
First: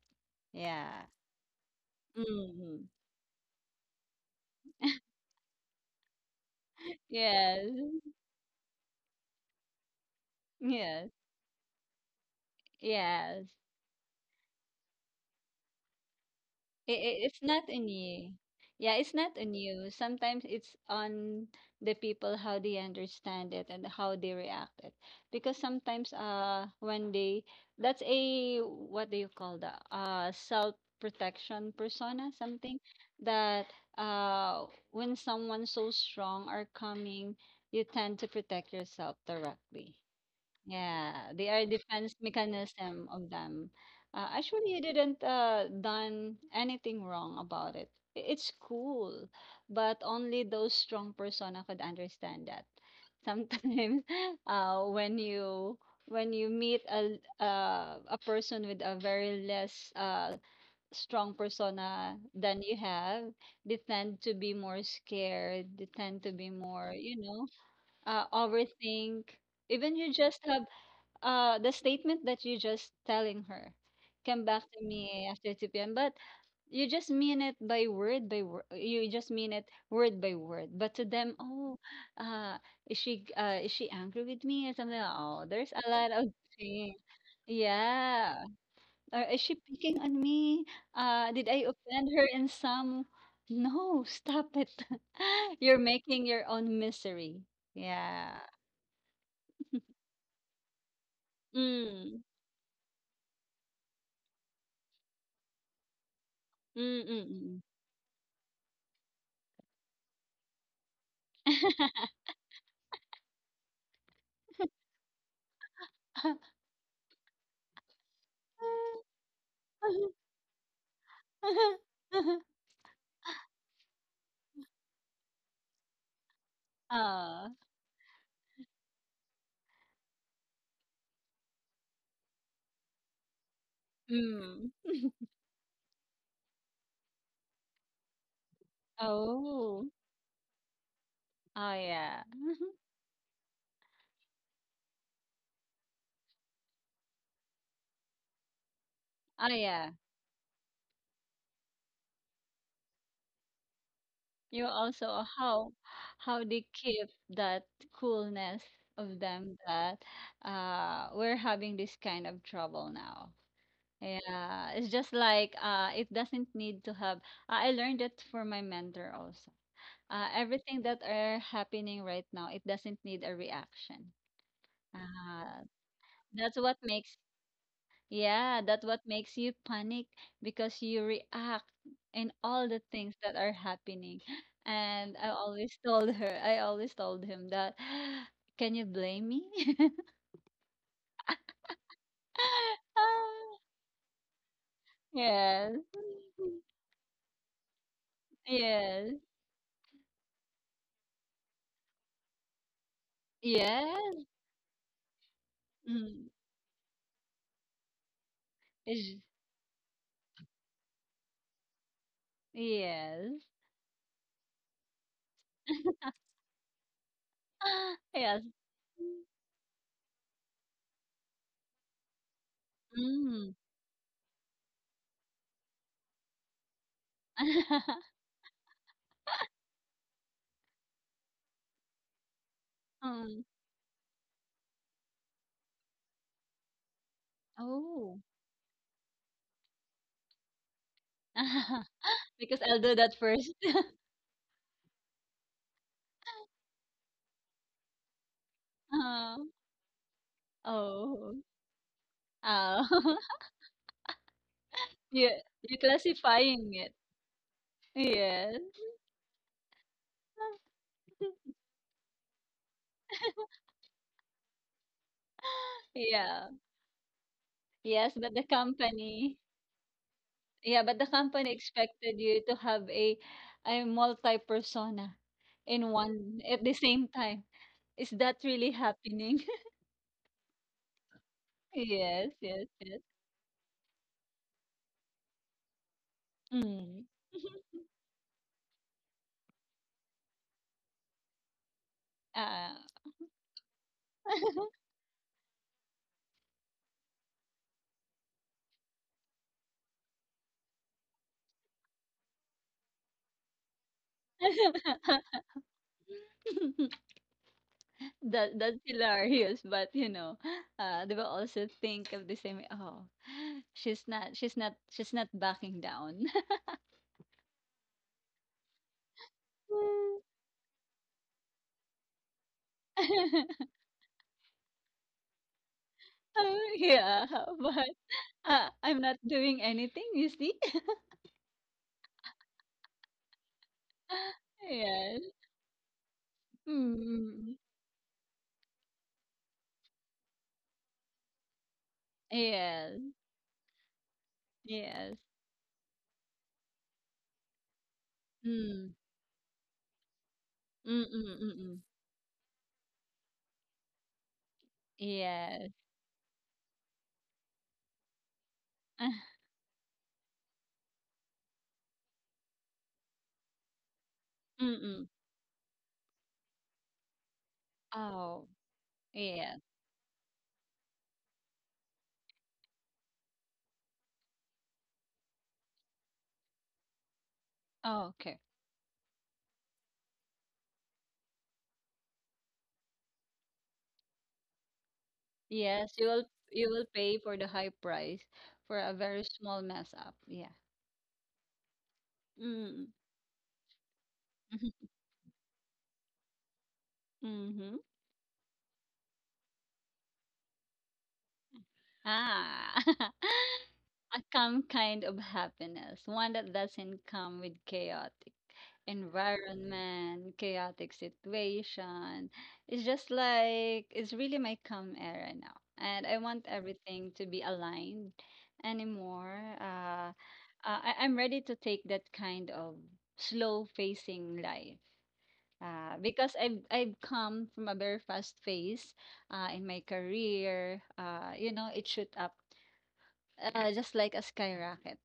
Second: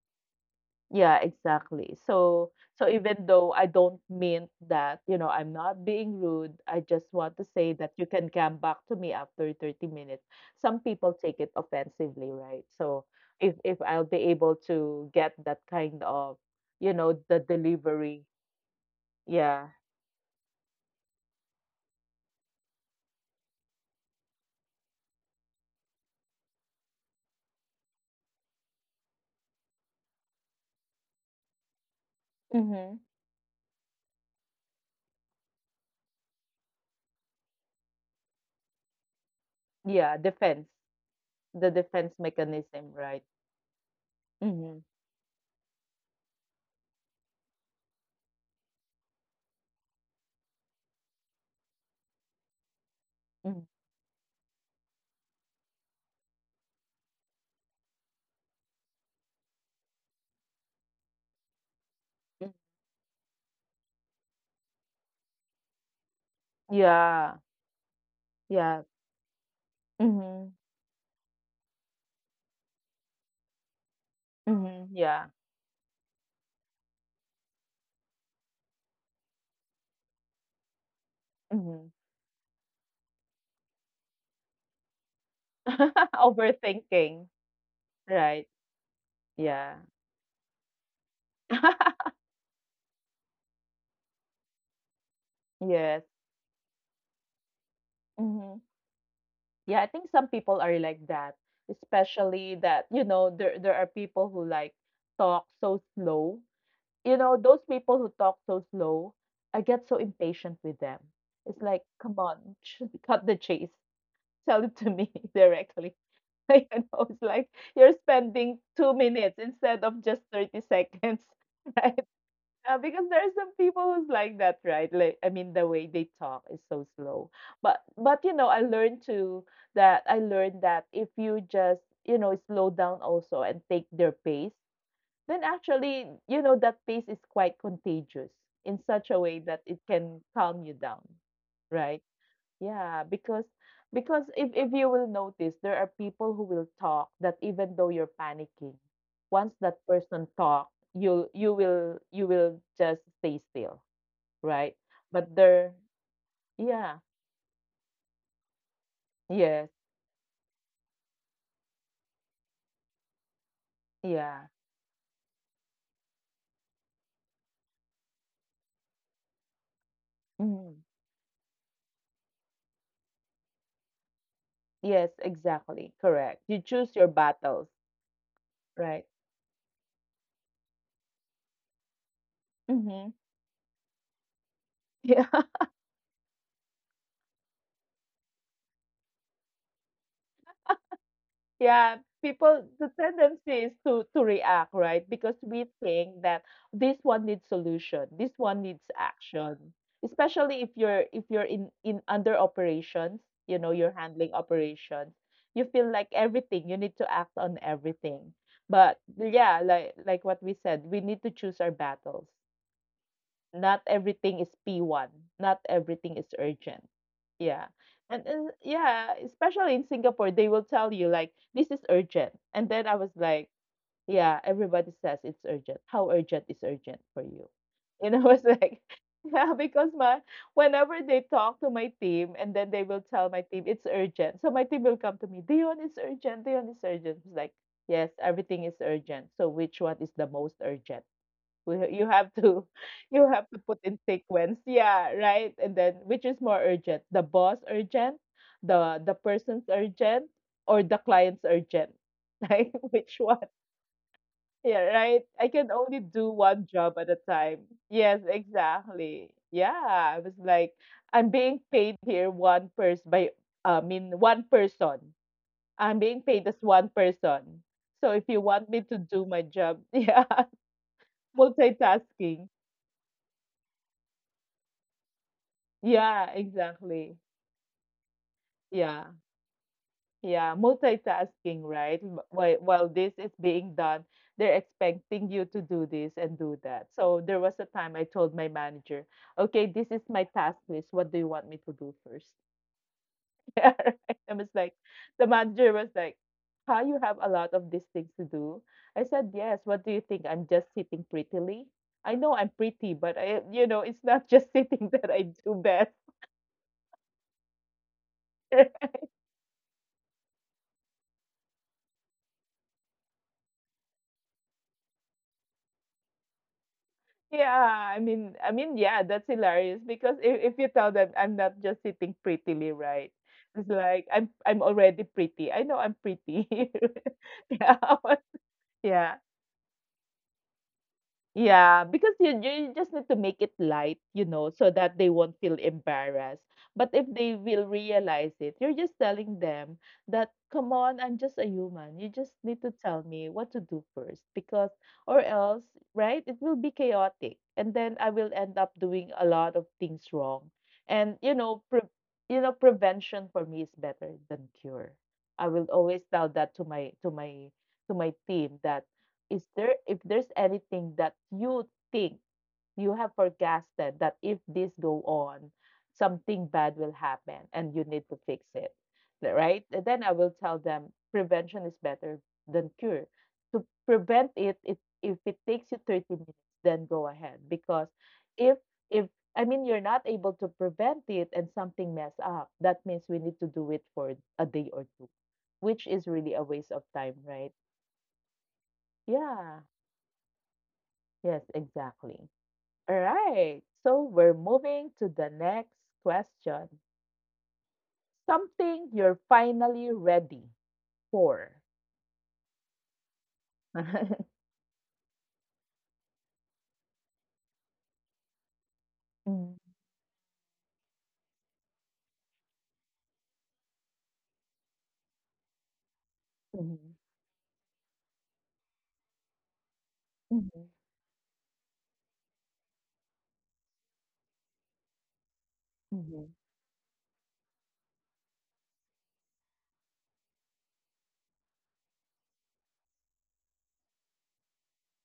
S2: Yeah.
S1: Yeah, exactly. So
S2: Mm-hmm.
S1: so even though I don't mean that, you know, I'm not being rude, I just want to say
S2: Yes.
S1: that you can come back to me after thirty minutes. Some
S2: Yes.
S1: people take it offensively, right? So
S2: Yes.
S1: if if I'll be able to get that kind of, you
S2: It,
S1: know, the
S2: it's not on
S1: delivery,
S2: you. Yeah, it's not on
S1: yeah,
S2: you. Sometimes it's on the people how they understand it and how they react it. Because sometimes uh when they that's a what do you call that? Uh self protection persona, something
S1: Mhm.
S2: that uh when someone so strong are coming, you tend to protect yourself directly.
S1: Yeah, defense.
S2: Yeah, they are
S1: The defense
S2: defense
S1: mechanism,
S2: mechanism
S1: right?
S2: of them. Uh, actually,
S1: Mhm.
S2: you didn't uh, done anything wrong about it. I- It's cool, but only those strong persona could understand that.
S1: Mhm.
S2: Sometimes, uh, when you when you meet a uh, a person with a very less uh, strong persona
S1: Mm.
S2: than you have, they tend to be more scared. They tend to be more, you
S1: Yeah.
S2: know, uh,
S1: Yeah.
S2: overthink even you just
S1: Mhm.
S2: have uh, the statement that you just telling her, "Come back
S1: Mhm.
S2: to
S1: Yeah.
S2: me after two p m" But you just mean it by word by word. You just mean it word by word. But to them, oh,
S1: Mhm.
S2: uh, is she uh is she angry with me or something? Oh, there's a lot of things.
S1: Overthinking, right?
S2: Yeah. Or is she
S1: Yeah.
S2: picking on me? Uh, did I offend her in some? No, stop it. You're
S1: Yes.
S2: making your own misery. Yeah.
S1: Mhm. Yeah, I think some people are like that,
S2: Mm.
S1: especially that, you know, there there are people who like talk so slow. You know, those
S2: Mm-mm.
S1: people who talk so slow, I get so impatient with them. It's like, come on, cut the chase. Tell it to me directly. Like, know it's like, you're spending two minutes instead of just thirty seconds, right? Uh, because there are some people who's like that, right? Like, I mean, the way they talk is so slow.
S2: Oh.
S1: But, but you know, I learned to that. I learned that if you just, you know, slow down also and take their pace,
S2: Mm.
S1: then actually, you know, that pace is quite contagious in such a way that it
S2: Oh.
S1: can calm you down,
S2: Oh
S1: right?
S2: yeah.
S1: Yeah, because because if if you will notice, there are people who will talk that even though you're panicking, once
S2: Oh
S1: that
S2: yeah.
S1: person talk, you you will you will just stay still,
S2: You
S1: right?
S2: also
S1: But there,
S2: how how they
S1: yeah,
S2: keep that coolness of them
S1: yes,
S2: that uh we're having this kind of trouble now.
S1: yeah,
S2: Yeah, it's just like uh it doesn't need to have I I learned it from my mentor also. Uh
S1: mhm,
S2: everything that are happening right now, it doesn't need a reaction.
S1: yes,
S2: Uh
S1: exactly, correct. You
S2: that's what
S1: choose your
S2: makes
S1: battles,
S2: Yeah, that's
S1: right?
S2: what makes you panic because you react in all the
S1: Mm-hmm.
S2: things that are happening. And
S1: Yeah.
S2: I always told her, I always told him that, can you blame me?
S1: Yeah, people, the
S2: Ah,
S1: tendency is to to react, right? Because we
S2: yes.
S1: think that this one needs solution, this one needs
S2: Yes.
S1: action. Especially if you're if you're in in under operations, you know, you're
S2: Yes.
S1: handling operations, you feel like
S2: Mm.
S1: everything, you need to act on everything. But
S2: Is-
S1: yeah, like like what we said, we need to choose our battles,
S2: Yes.
S1: not everything is P one, not everything is urgent. Yeah. And, and
S2: Yes.
S1: yeah, especially in Singapore, they will tell you like this is urgent. And then I was like,
S2: Mm.
S1: yeah, everybody says it's urgent. How urgent is urgent for you? You know, I was like, yeah, because my whenever they talk to my team and then they will tell my
S2: Mm.
S1: team it's urgent. So my team will come to me, Dion is urgent, Dion is urgent. It's like, yes,
S2: Oh.
S1: everything is urgent. So which one is the most urgent? Well, you have
S2: Because
S1: to
S2: I'll do that
S1: you have
S2: first.
S1: to put in sequence. Yeah, right? And then which is more urgent? The boss urgent, the the
S2: Oh.
S1: person's urgent, or the
S2: Oh.
S1: client's urgent? Like which
S2: Oh.
S1: one? Yeah, right?
S2: Yeah,
S1: I can
S2: you're
S1: only do one
S2: classifying it.
S1: job at a time. Yes,
S2: Yes.
S1: exactly. Yeah, I was like I'm being paid here one person by I mean one person. I'm being paid
S2: Yeah.
S1: as one person. So
S2: Yes,
S1: if
S2: but
S1: you
S2: the
S1: want me to do my
S2: company
S1: job, yeah,
S2: yeah, but the company expected you
S1: multitasking.
S2: to have a a multi-persona in
S1: Yeah,
S2: one at the same
S1: exactly.
S2: time. Is that really
S1: Yeah,
S2: happening?
S1: yeah. Multitasking, right? Wh-
S2: Yes,
S1: While
S2: yes,
S1: while
S2: yes.
S1: this is being done, they're expecting you to do this and do that.
S2: Mm.
S1: So there was a time I told my manager, "Okay, this is my task list. What do you want me to do first?"
S2: Ah.
S1: Yeah, right. I was like, the manager was like, "Huh, you have a lot of these things to do." I said, "Yes. What do you think? I'm just sitting prettily. I know I'm pretty, but I, you know, it's not just sitting that I do best."
S2: That that's hilarious, but you know, uh, they will also think of the same. Oh, she's not, she's not, she's not backing down.
S1: Yeah, I mean, I mean, yeah, that's hilarious because
S2: Mm.
S1: if, if you tell them I'm not just sitting prettily, right? It's like I'm I'm already pretty. I know I'm pretty.
S2: Yeah,
S1: Yeah,
S2: but uh, I'm
S1: yeah.
S2: not doing anything, you see?
S1: Yeah, because you, you just need to make it light, you know, so that they won't
S2: Yes.
S1: feel embarrassed. But if they
S2: Mm.
S1: will realize it, you're just telling them that, come on, I'm just a human. You just need to tell
S2: Yes.
S1: me what to do first, because,
S2: Yes.
S1: or
S2: Yes.
S1: else, right, it will be chaotic. And then I will end up
S2: Mm.
S1: doing a lot of things wrong. And, you know, pre
S2: Mm-mm-mm.
S1: you know, prevention for me is better than cure. I will
S2: Yes.
S1: always tell that to my to my to my team that is there, if there's anything that you think you have forecasted that if this go
S2: Mm-mm.
S1: on, something bad will happen and you need to fix
S2: Oh,
S1: it,
S2: yes.
S1: right? And then I will tell them prevention is better than cure. To prevent it, it if it takes you thirty minutes, then go ahead because
S2: Oh, okay.
S1: if if I mean you're not able to prevent it and something mess up, that means we need to do it for a day or two, which
S2: Yes,
S1: is
S2: you will
S1: really a
S2: you
S1: waste of
S2: will
S1: time,
S2: pay for the
S1: right?
S2: high price for a very
S1: Yeah.
S2: small mess up. Yeah.
S1: Yes, exactly.
S2: Mm.
S1: All right. So we're moving to the next question.
S2: Mm-hmm.
S1: Something you're finally ready for.
S2: Ah. A calm kind of happiness, one that doesn't come with chaotic
S1: Mm,
S2: environment, chaotic situation. It's just like it's really my calm era now. And I want
S1: mhm,
S2: everything to be aligned anymore. Uh,
S1: mhm,
S2: uh, I, I'm ready to take that kind of slow facing life. Uh,
S1: mhm,
S2: because I've I've come from a very fast phase uh, in my career. Uh, you know, it shoot up uh, just like a skyrocket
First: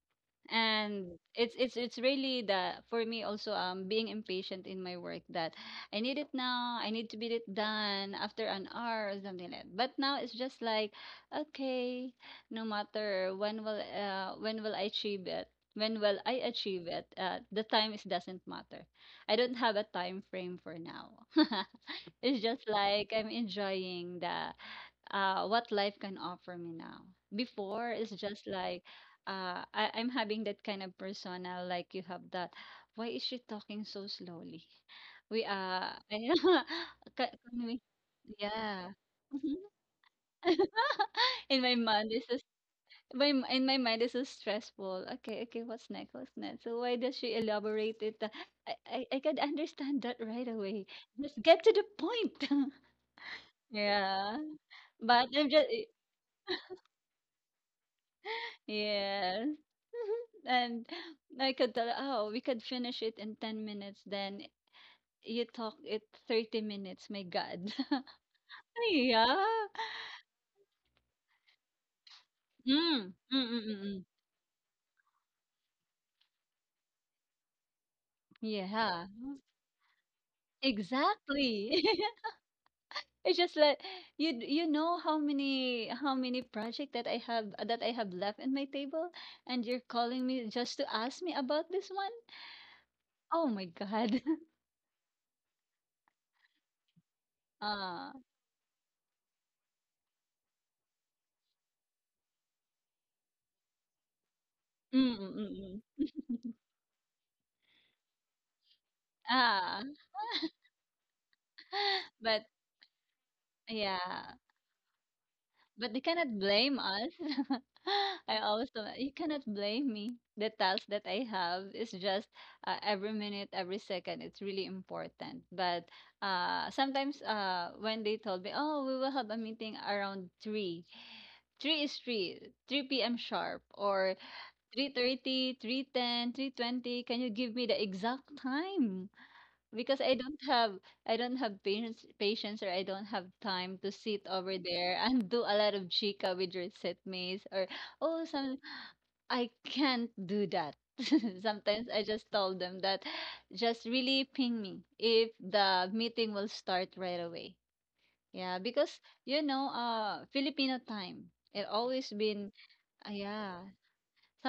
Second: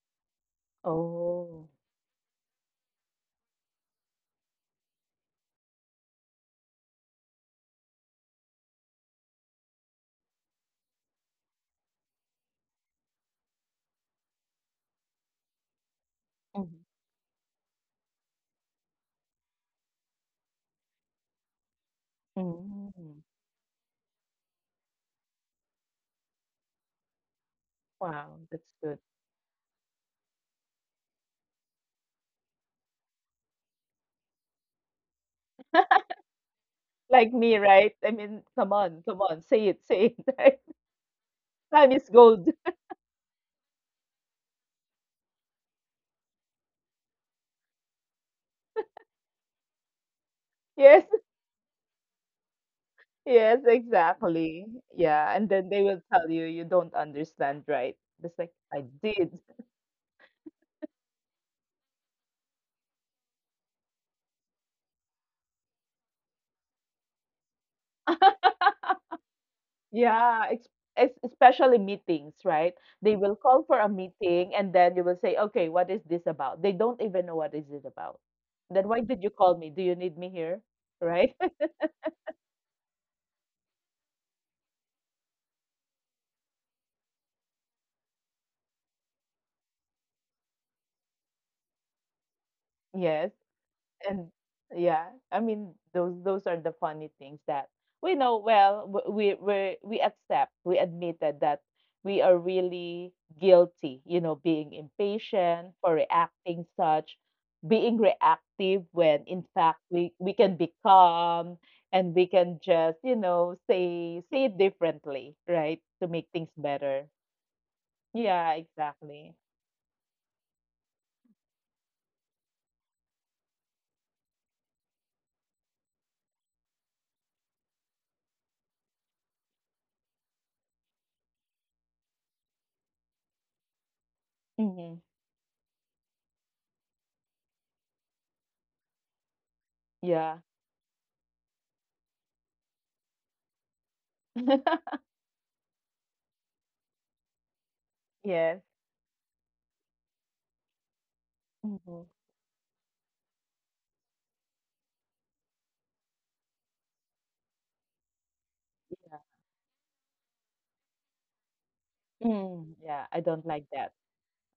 S2: and it's
S1: oh,
S2: it's it's really the for me also um being impatient in my work that I need it now. I need to be it done after an hour or something like that. But now it's just like okay, no matter when will uh when will I achieve it. when will I
S1: mhm,
S2: achieve it uh the time is doesn't matter. I don't have a time frame for now. It's just like
S1: mhm,
S2: I'm enjoying the uh, what life can offer me now. Before, it's
S1: wow.
S2: just
S1: That's
S2: like
S1: good.
S2: uh, I, I'm having that kind of persona, like you have that. Why is she talking so slowly? We uh, can,
S1: Like me,
S2: can we?
S1: right? I mean, come
S2: Yeah.
S1: on, come on.
S2: Mhm.
S1: Say it, say it. Right?
S2: In my
S1: Time is
S2: mind, this is
S1: gold.
S2: my m- in my mind this is stressful. Okay, okay, what's next? What's next? So why does she elaborate it? Uh, I I, I can understand that right away.
S1: Yes,
S2: Just get to the point.
S1: yes,
S2: Yeah.
S1: exactly. Yeah.
S2: But
S1: And
S2: I'm
S1: then
S2: just
S1: they will tell you you don't understand, right? It's like, I did.
S2: yes. And I could tell, oh, we could finish it in ten minutes, then you talk it thirty minutes. My God. Yeah.
S1: Yeah, it's es especially meetings, right? They
S2: Mm,
S1: will
S2: mm,
S1: call
S2: mm,
S1: for a
S2: mm, mm.
S1: meeting and then you will say, "Okay, what is this about?" They don't even know what is it about. Then why
S2: Yeah.
S1: did you call me? Do you need me here? Right?
S2: Exactly. It's just like you d- you know how many how many project that I have that I have left in my table and you're calling me just to ask me about this one?
S1: Yes.
S2: Oh my God.
S1: And yeah, I mean those those are the funny things that we
S2: Ah.
S1: know well, w- we we we accept, we admitted that we are really guilty, you know, being
S2: Mm, mm,
S1: impatient
S2: mm,
S1: for
S2: mm.
S1: reacting such, being reactive when in fact
S2: Ah.
S1: we we can be calm and we
S2: But
S1: can just, you know, say
S2: yeah,
S1: say it differently, right,
S2: but they
S1: to make
S2: cannot
S1: things
S2: blame
S1: better.
S2: us. I
S1: Yeah,
S2: also, you
S1: exactly.
S2: cannot blame me. The task that I have is just uh, every minute, every second, it's really important. But uh, sometimes uh, when they told me, oh, we will have a meeting around three. three is three, three p m sharp, or three
S1: Hmm.
S2: thirty three ten three twenty. Can you give me the exact time? Because I
S1: Yeah.
S2: don't have I don't have patience patience or I don't have time to sit over there and do a lot of chica with your set setmates or oh
S1: Yes.
S2: some I can't do that. Sometimes
S1: Hmm.
S2: I just told them that just really ping me if the meeting will start right away. Yeah, because you know, uh Filipino time. It always been
S1: Mm, yeah, I
S2: uh,
S1: don't like
S2: yeah.
S1: that.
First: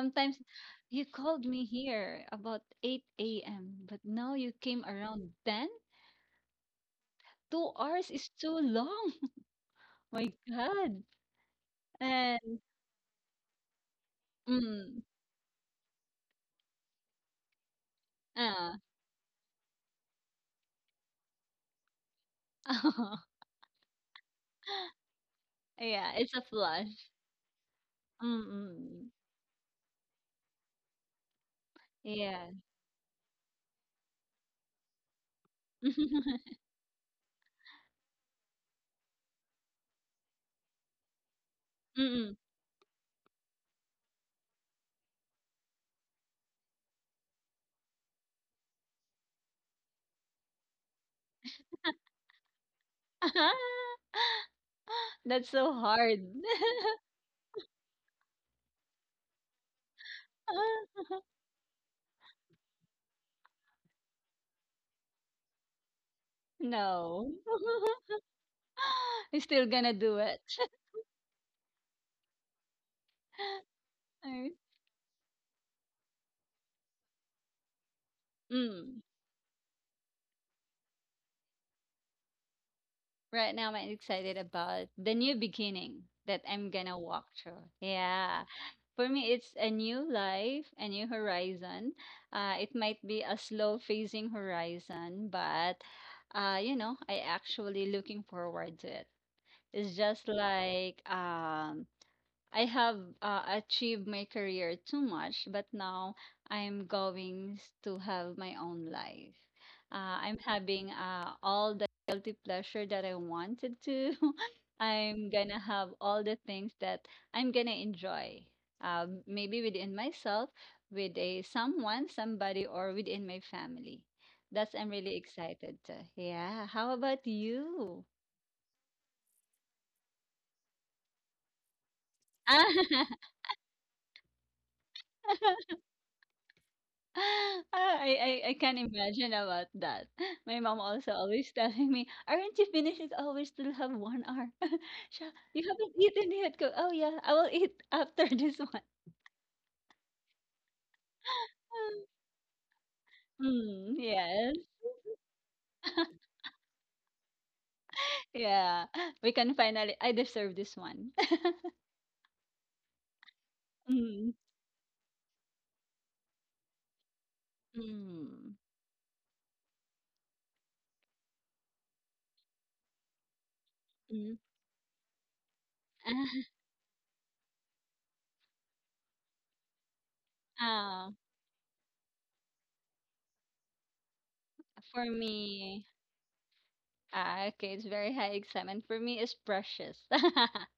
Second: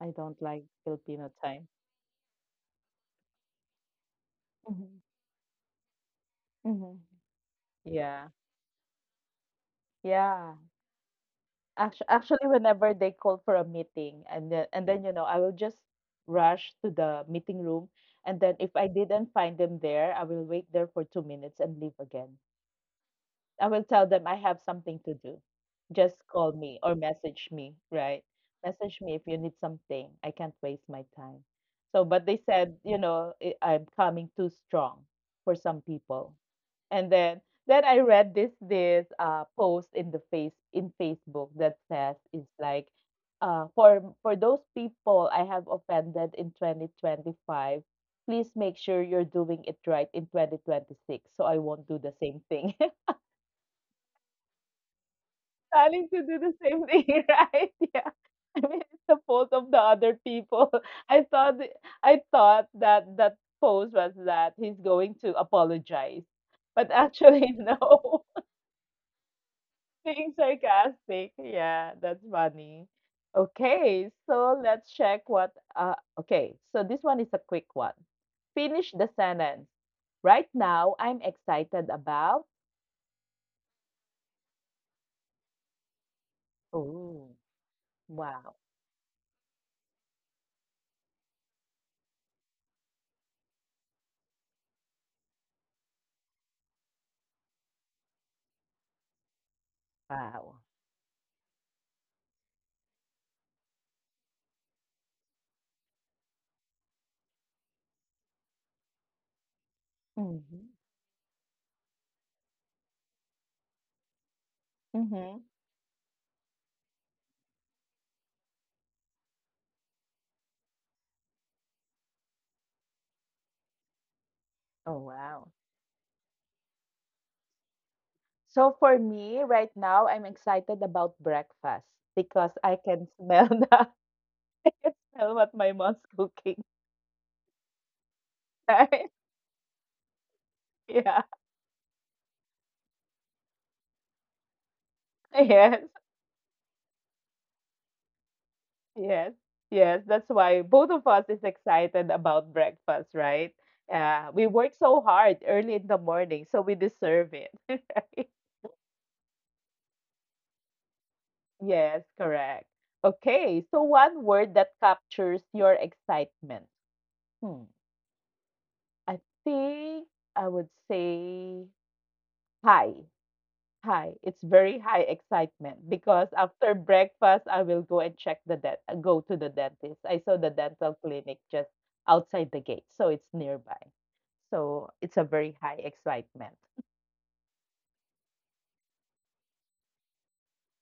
S1: I don't like
S2: you
S1: Filipino
S2: called me
S1: time.
S2: here about eight a m but now you came
S1: Mhm,
S2: around 10
S1: mhm.
S2: 2 hours
S1: Yeah,
S2: is too long. My
S1: yeah.
S2: God.
S1: Actually, actually,
S2: And,
S1: whenever they call for a meeting, and then, and
S2: mm,
S1: then you know, I will just rush to the meeting room, and then if
S2: ah.
S1: I didn't find them there, I will wait there for two minutes and leave again. I will tell them I have something to do.
S2: Yeah,
S1: Just
S2: it's a
S1: call me or
S2: flush.
S1: message me, right? Message
S2: Mm-mm.
S1: me if you need something. I can't waste my time. So, but they
S2: Yeah.
S1: said, you know, I- I'm coming too strong for some people. And then then I read this this uh post in the face in Facebook that says
S2: Mm-mm.
S1: it's like, uh for for those people I have offended in twenty twenty-five, please make sure you're doing it right in twenty twenty-six so I won't do the same thing
S2: That's so
S1: planning
S2: hard.
S1: to do the same thing, right? Yeah. I mean, it's the fault of the other people. I thought th- I thought that that post was that he's going to apologize, but
S2: No.
S1: actually no,
S2: I'm still gonna do
S1: being
S2: it.
S1: sarcastic. Yeah, that's funny. Okay,
S2: Alright.
S1: so let's check what. Uh, okay, so this one is a quick one. Finish
S2: Mm.
S1: the sentence. Right now, I'm excited about.
S2: Right now, I'm excited about the new beginning that I'm gonna walk
S1: Oh,
S2: through. Yeah.
S1: wow,
S2: For me, it's a new life, a new horizon. Uh, it might be a slow phasing horizon, but uh, you know, I actually looking forward to it. It's just
S1: wow.
S2: like um, I have uh, achieved my career too much, but now I'm going s- to have my own life. Uh, I'm
S1: Mm-hmm,
S2: having uh, all the guilty pleasure that I wanted to. I'm
S1: mm-hmm.
S2: gonna have all the things that I'm gonna enjoy. Uh, maybe within myself, with a someone, somebody, or within my family. That's I'm
S1: Oh,
S2: really
S1: wow.
S2: excited to. Yeah. How about you?
S1: So for me, right now, I'm excited about breakfast because I can smell the, I can smell what my mom's cooking.
S2: Ah, I I I can
S1: Right?
S2: imagine about that. My mom also
S1: Yeah.
S2: always telling me, "Aren't you finished? It's always still have one hour. Siya, you
S1: Yes.
S2: haven't eaten yet." Ko, "Oh, yeah, I will eat after this one."
S1: Yes. Yes. That's why both of us is excited about breakfast, right?
S2: Mm,
S1: Yeah. We
S2: yes.
S1: work so hard early in the morning, so we deserve it. Right?
S2: Yeah, we can finally I deserve this one.
S1: Yes, correct. Okay. So one
S2: Mm.
S1: word that captures your excitement. Hmm.
S2: Mm.
S1: I think I would say hi. Hi! It's
S2: Mm.
S1: very high excitement because after breakfast, I will go and check the dent, uh, go to the dentist. I saw the dental
S2: Ah,
S1: clinic just outside the gate, so it's nearby. So
S2: for
S1: it's a very high
S2: me,
S1: excitement.
S2: ah, okay, it's very high excitement. For me, it's precious.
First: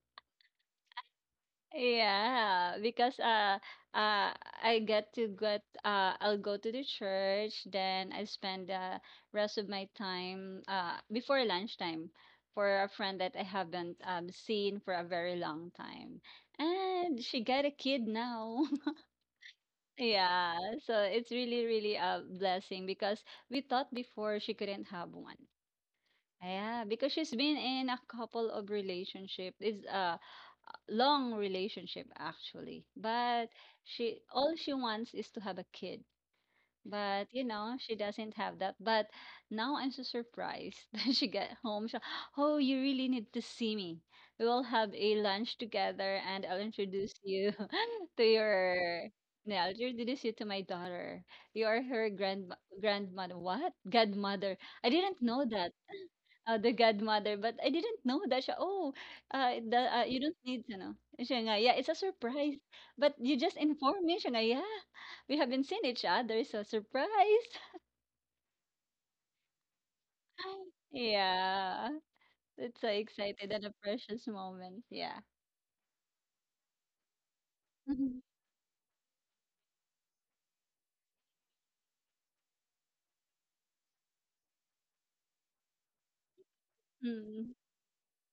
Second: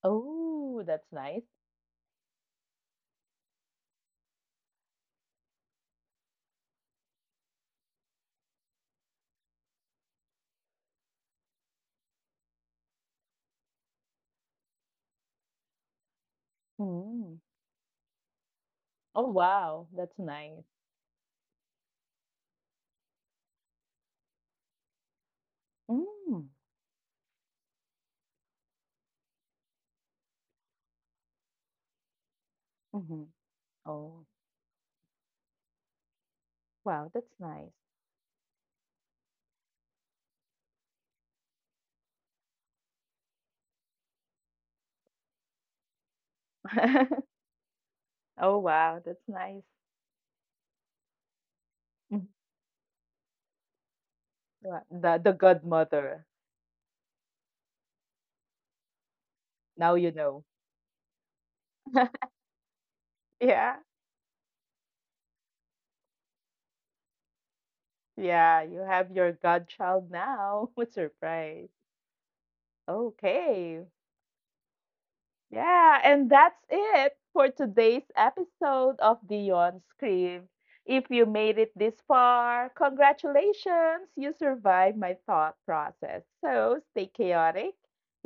S1: Oh, that's nice.
S2: Yeah, because uh uh I get to get uh I'll go to the church, then I spend the rest of my time uh before lunchtime for a friend that I haven't um seen for a very long time. And
S1: Mm.
S2: she got a kid now.
S1: Oh, wow, that's
S2: Yeah,
S1: nice.
S2: so it's really really a blessing because we thought before she couldn't have one.
S1: Mm.
S2: Yeah, because she's been in a couple of relationship. Is uh long relationship actually,
S1: Hmm.
S2: but she
S1: Oh,
S2: all she wants is to have a kid.
S1: wow,
S2: But
S1: that's
S2: you know,
S1: nice.
S2: she doesn't have that. But now I'm so surprised that she got home. She, oh, you really need to see me. We will have a lunch together, and I'll introduce you to
S1: Oh, wow,
S2: your.
S1: that's
S2: No,
S1: nice.
S2: I'll introduce you to my daughter. You are her
S1: Mhm.
S2: grand grandmother. What? Godmother. I
S1: Wa-
S2: didn't
S1: The the
S2: know that.
S1: godmother.
S2: Uh, the godmother, but I didn't know that siya. Oh, uh, the,
S1: Now
S2: uh,
S1: you
S2: you don't
S1: know.
S2: need to know. Siya nga, yeah, it's a surprise. But you just
S1: Yeah.
S2: inform me, siya nga, yeah. We haven't seen each other, so surprise.
S1: Yeah, you have your godchild now. What surprise.
S2: Yeah, it's so excited and a
S1: Okay.
S2: precious moment. Yeah.
S1: Yeah, and that's it for today's episode of Beyond Scream. If you made it this far, congratulations! You survived my thought process. So stay
S2: Mm.
S1: chaotic,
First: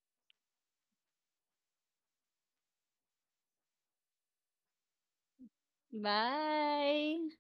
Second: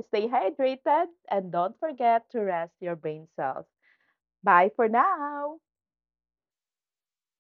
S1: stay hydrated, and don't forget to rest your brain cells. Bye for now.
S2: Bye.